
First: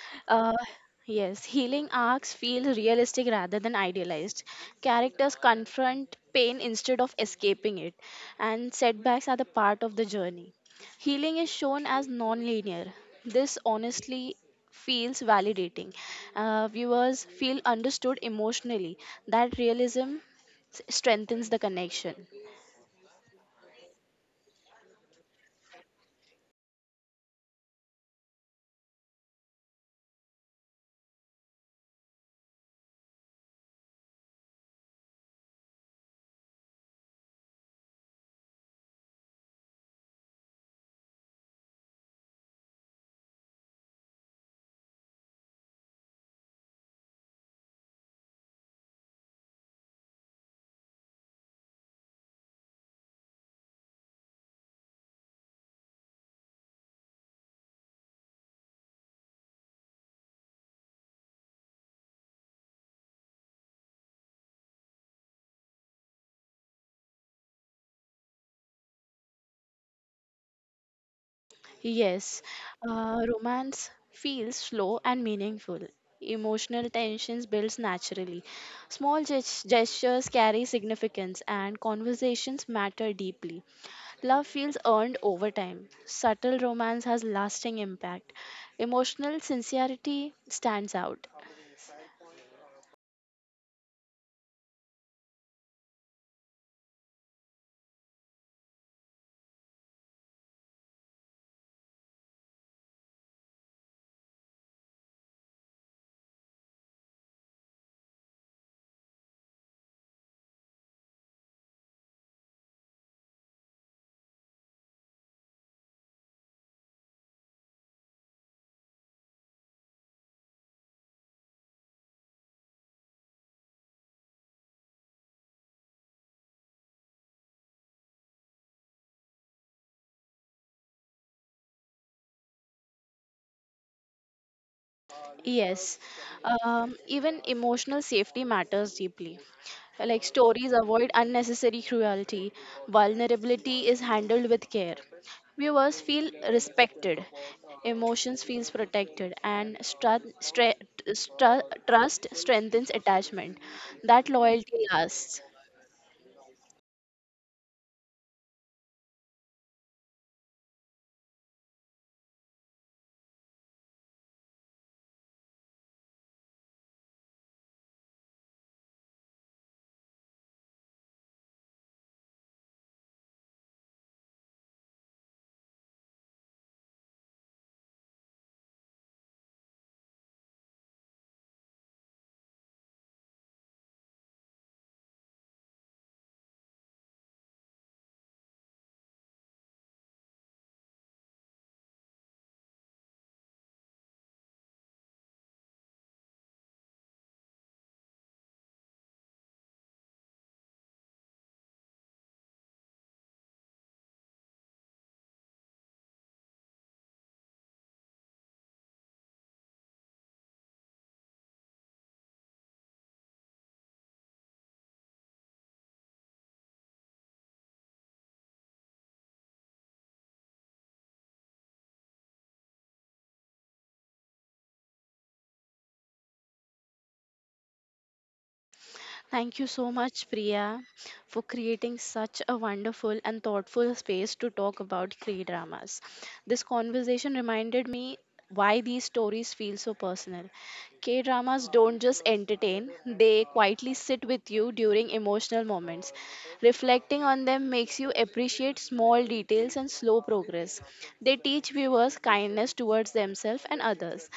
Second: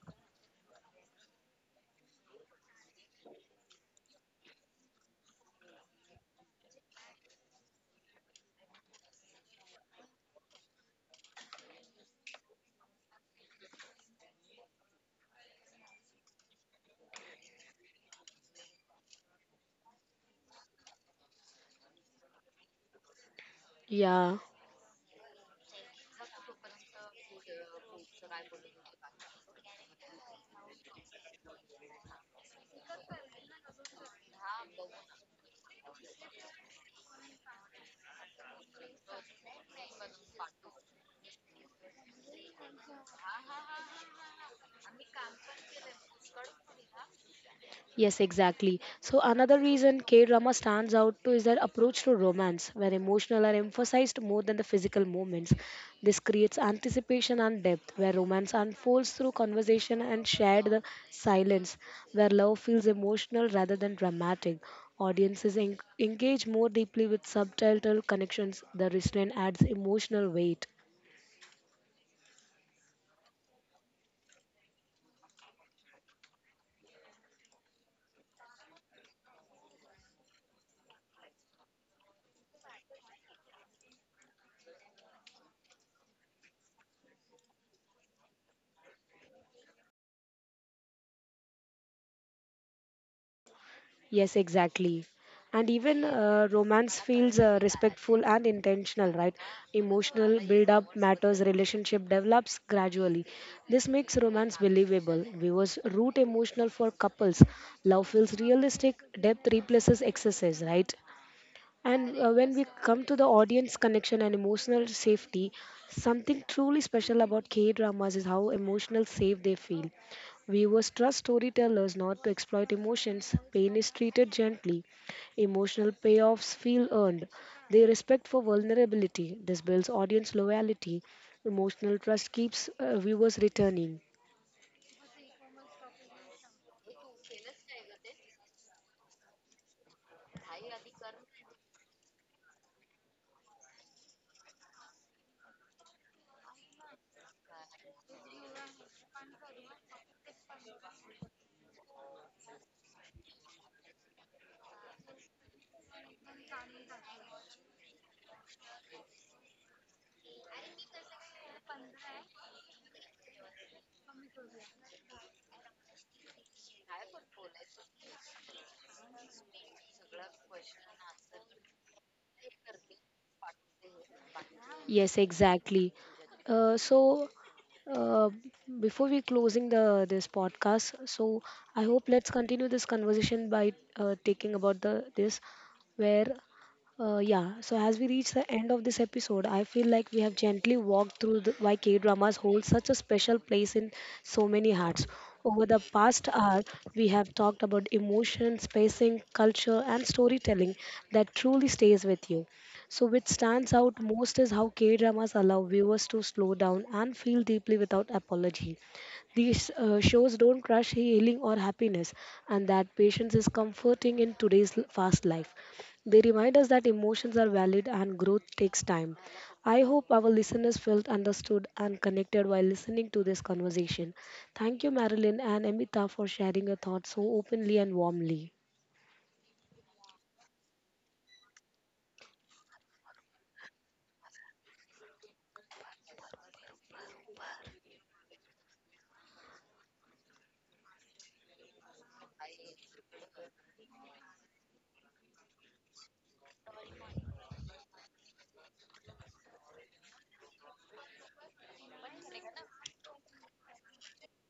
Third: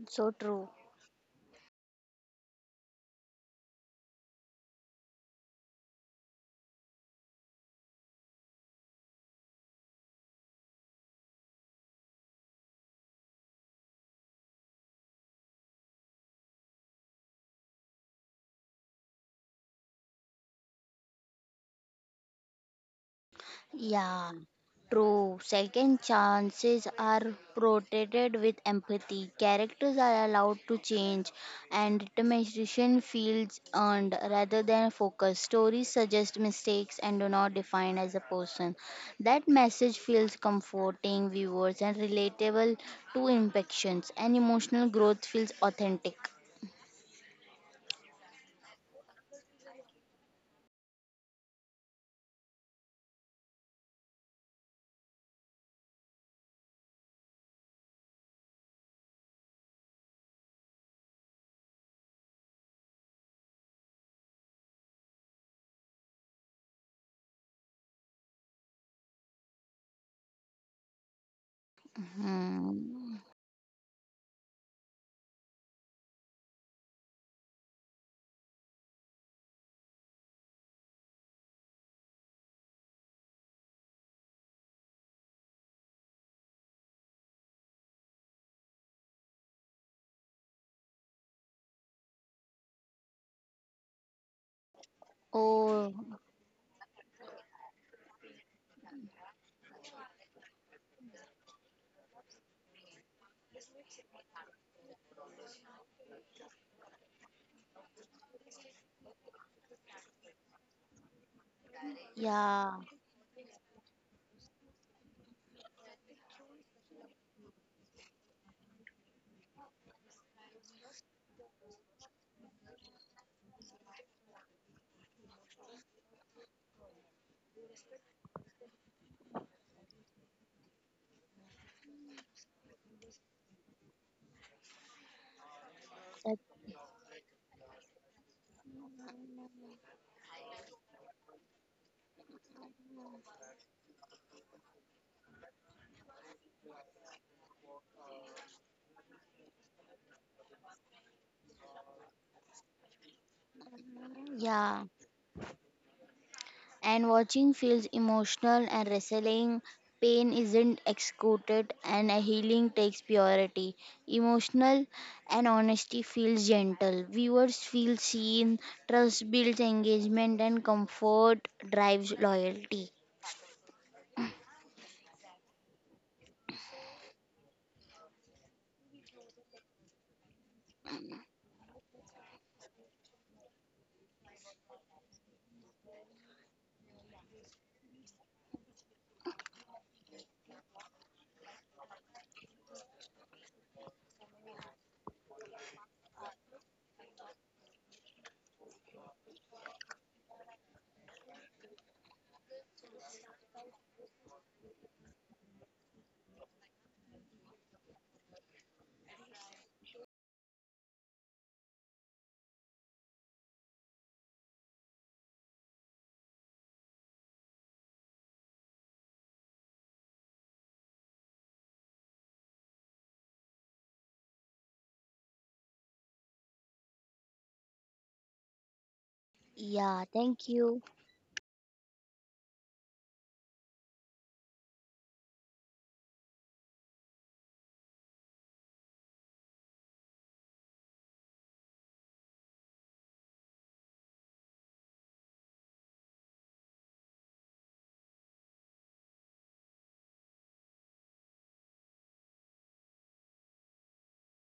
so
Uh,
true.
yes, healing arcs feel realistic rather than idealized. Characters confront pain instead of escaping it, and setbacks are the part of the journey. Healing is shown as non linear. This honestly feels validating. Viewers feel understood emotionally. That realism strengthens the connection.
Yeah,
Yeah.
true. Second chances are protected with empathy. Characters are allowed to change, and determination feels earned rather than focused. Stories suggest mistakes and do not define as a person. That message feels comforting, viewers, and relatable to infections, and emotional growth feels authentic.
Yes, exactly. So another reason K drama stands out too is their approach to romance, where emotional are emphasized more than the physical moments. This creates anticipation and depth, where romance unfolds through conversation and shared the silence, where love feels emotional rather than dramatic. Engage more deeply with subtitle connections. The restraint adds emotional weight.
Yes,
Hmm.
romance feels slow and meaningful. Emotional tensions builds naturally. Small gestures carry significance and conversations matter deeply. Love feels earned over time. Subtle romance has lasting impact. Emotional sincerity stands out.
Yes, exactly. And even
Oh,
romance feels respectful and intentional, right? Emotional build up matters, relationship develops gradually. This makes romance believable. Viewers root emotional for couples. Love feels realistic, depth replaces excesses, right? And when we
yeah.
come to the audience connection and emotional safety, something truly special about K dramas is how emotional safe they feel. Viewers trust storytellers not to exploit emotions. Pain is treated gently. Emotional payoffs feel earned. They respect for vulnerability. This builds audience loyalty. Emotional trust keeps viewers returning.
Yes,
That-
even emotional safety matters deeply. Like stories avoid unnecessary cruelty, vulnerability is handled with care. Viewers feel respected, emotions feels protected, and trust strengthens attachment. That
Yeah.
loyalty lasts.
And watching feels emotional and wrestling. Pain isn't executed, and a healing takes purity. Emotional and honesty feels gentle. Viewers feel seen, trust builds engagement, and comfort drives loyalty.
Yes, exactly. Uh, so uh, Before we closing the this podcast, so I hope let's continue this conversation by taking about the this where Yeah. So as we reach the end of this episode, I feel like we have gently walked through the, why K dramas hold such a special place in so many hearts. Over the past hour, we have talked about emotion, spacing, culture, and storytelling that truly stays with you. So, which stands out most is how K dramas allow viewers to slow down and feel deeply without apology. These shows don't crush healing or happiness, and that patience is comforting in today's fast life. They remind us that emotions are valid and growth takes time. I hope our listeners felt understood and connected while listening to this conversation. Thank you, Marilyn and Amita, for sharing your thoughts so openly and warmly.
Thank you so
Yeah,
much,
thank
Priya,
you.
for creating such a wonderful and thoughtful space to talk about Cree dramas. This conversation reminded me why these stories feel so personal. K dramas don't just entertain, they quietly sit with you during emotional moments. Reflecting on them makes you appreciate small details and slow progress. They teach viewers kindness towards themselves and others.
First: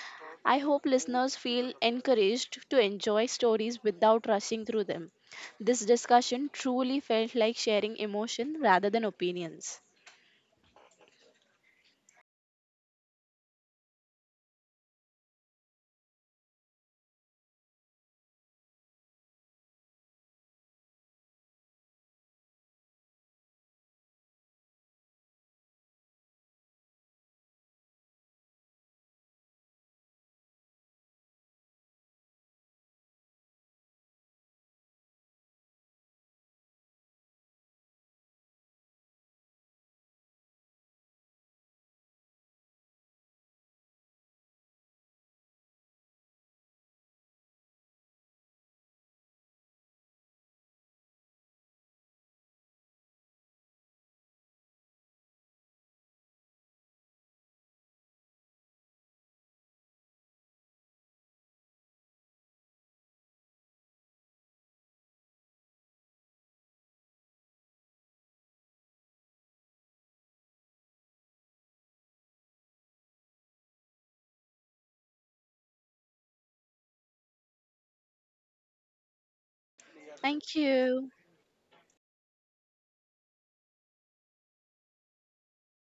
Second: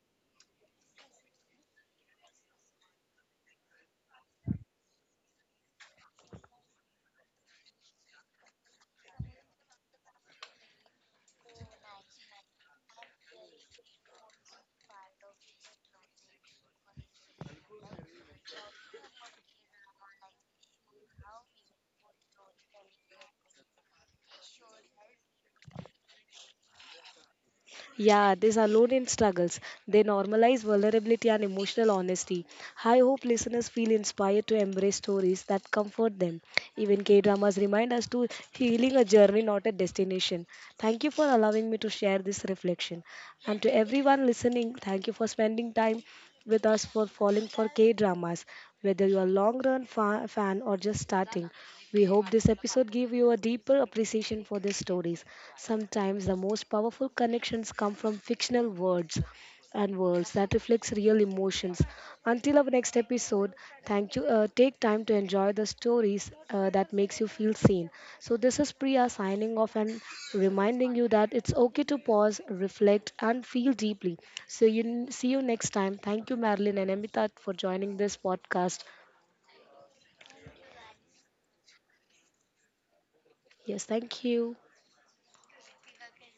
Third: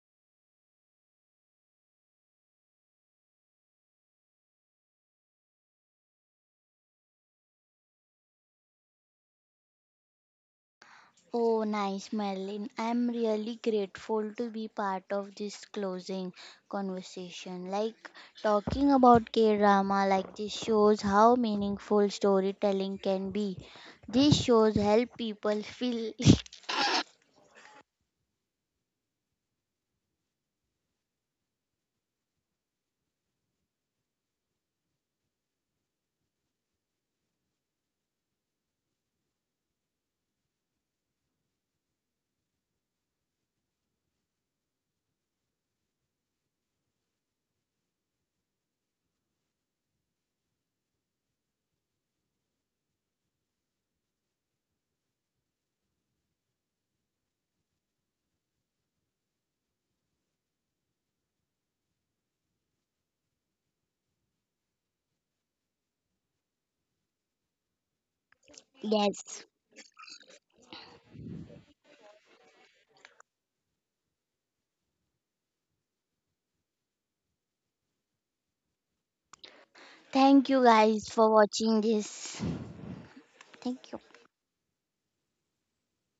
I hope listeners feel encouraged to enjoy stories without rushing through them. This discussion truly felt like sharing emotion rather than opinions.
Oh, nice, Madeline. I'm really grateful to be part of this closing conversation. Like talking about K drama, like this shows how meaningful storytelling can be. These shows help people feel.
Yeah, these are alone in struggles. They normalize vulnerability and emotional honesty. I hope listeners feel inspired to embrace stories that comfort them. Even K dramas remind us to healing a journey, not a destination. Thank you for allowing me to share this reflection. And to everyone listening, thank you for spending time with us for falling for K dramas, whether you are long run fan or just starting. We hope this episode gave you a deeper appreciation for these stories. Sometimes the most powerful connections come from fictional words and worlds that reflects real emotions. Until our next episode, thank you. Take time to enjoy the stories that makes you feel seen. So this is Priya
Yes.
signing off and reminding you that it's okay to pause, reflect, and feel deeply. So you see you next time. Thank you, Marilyn and Amitat, for joining this podcast.
Thank you
Thank
guys
you.
for watching this.
Yes,
Thank you.
thank you.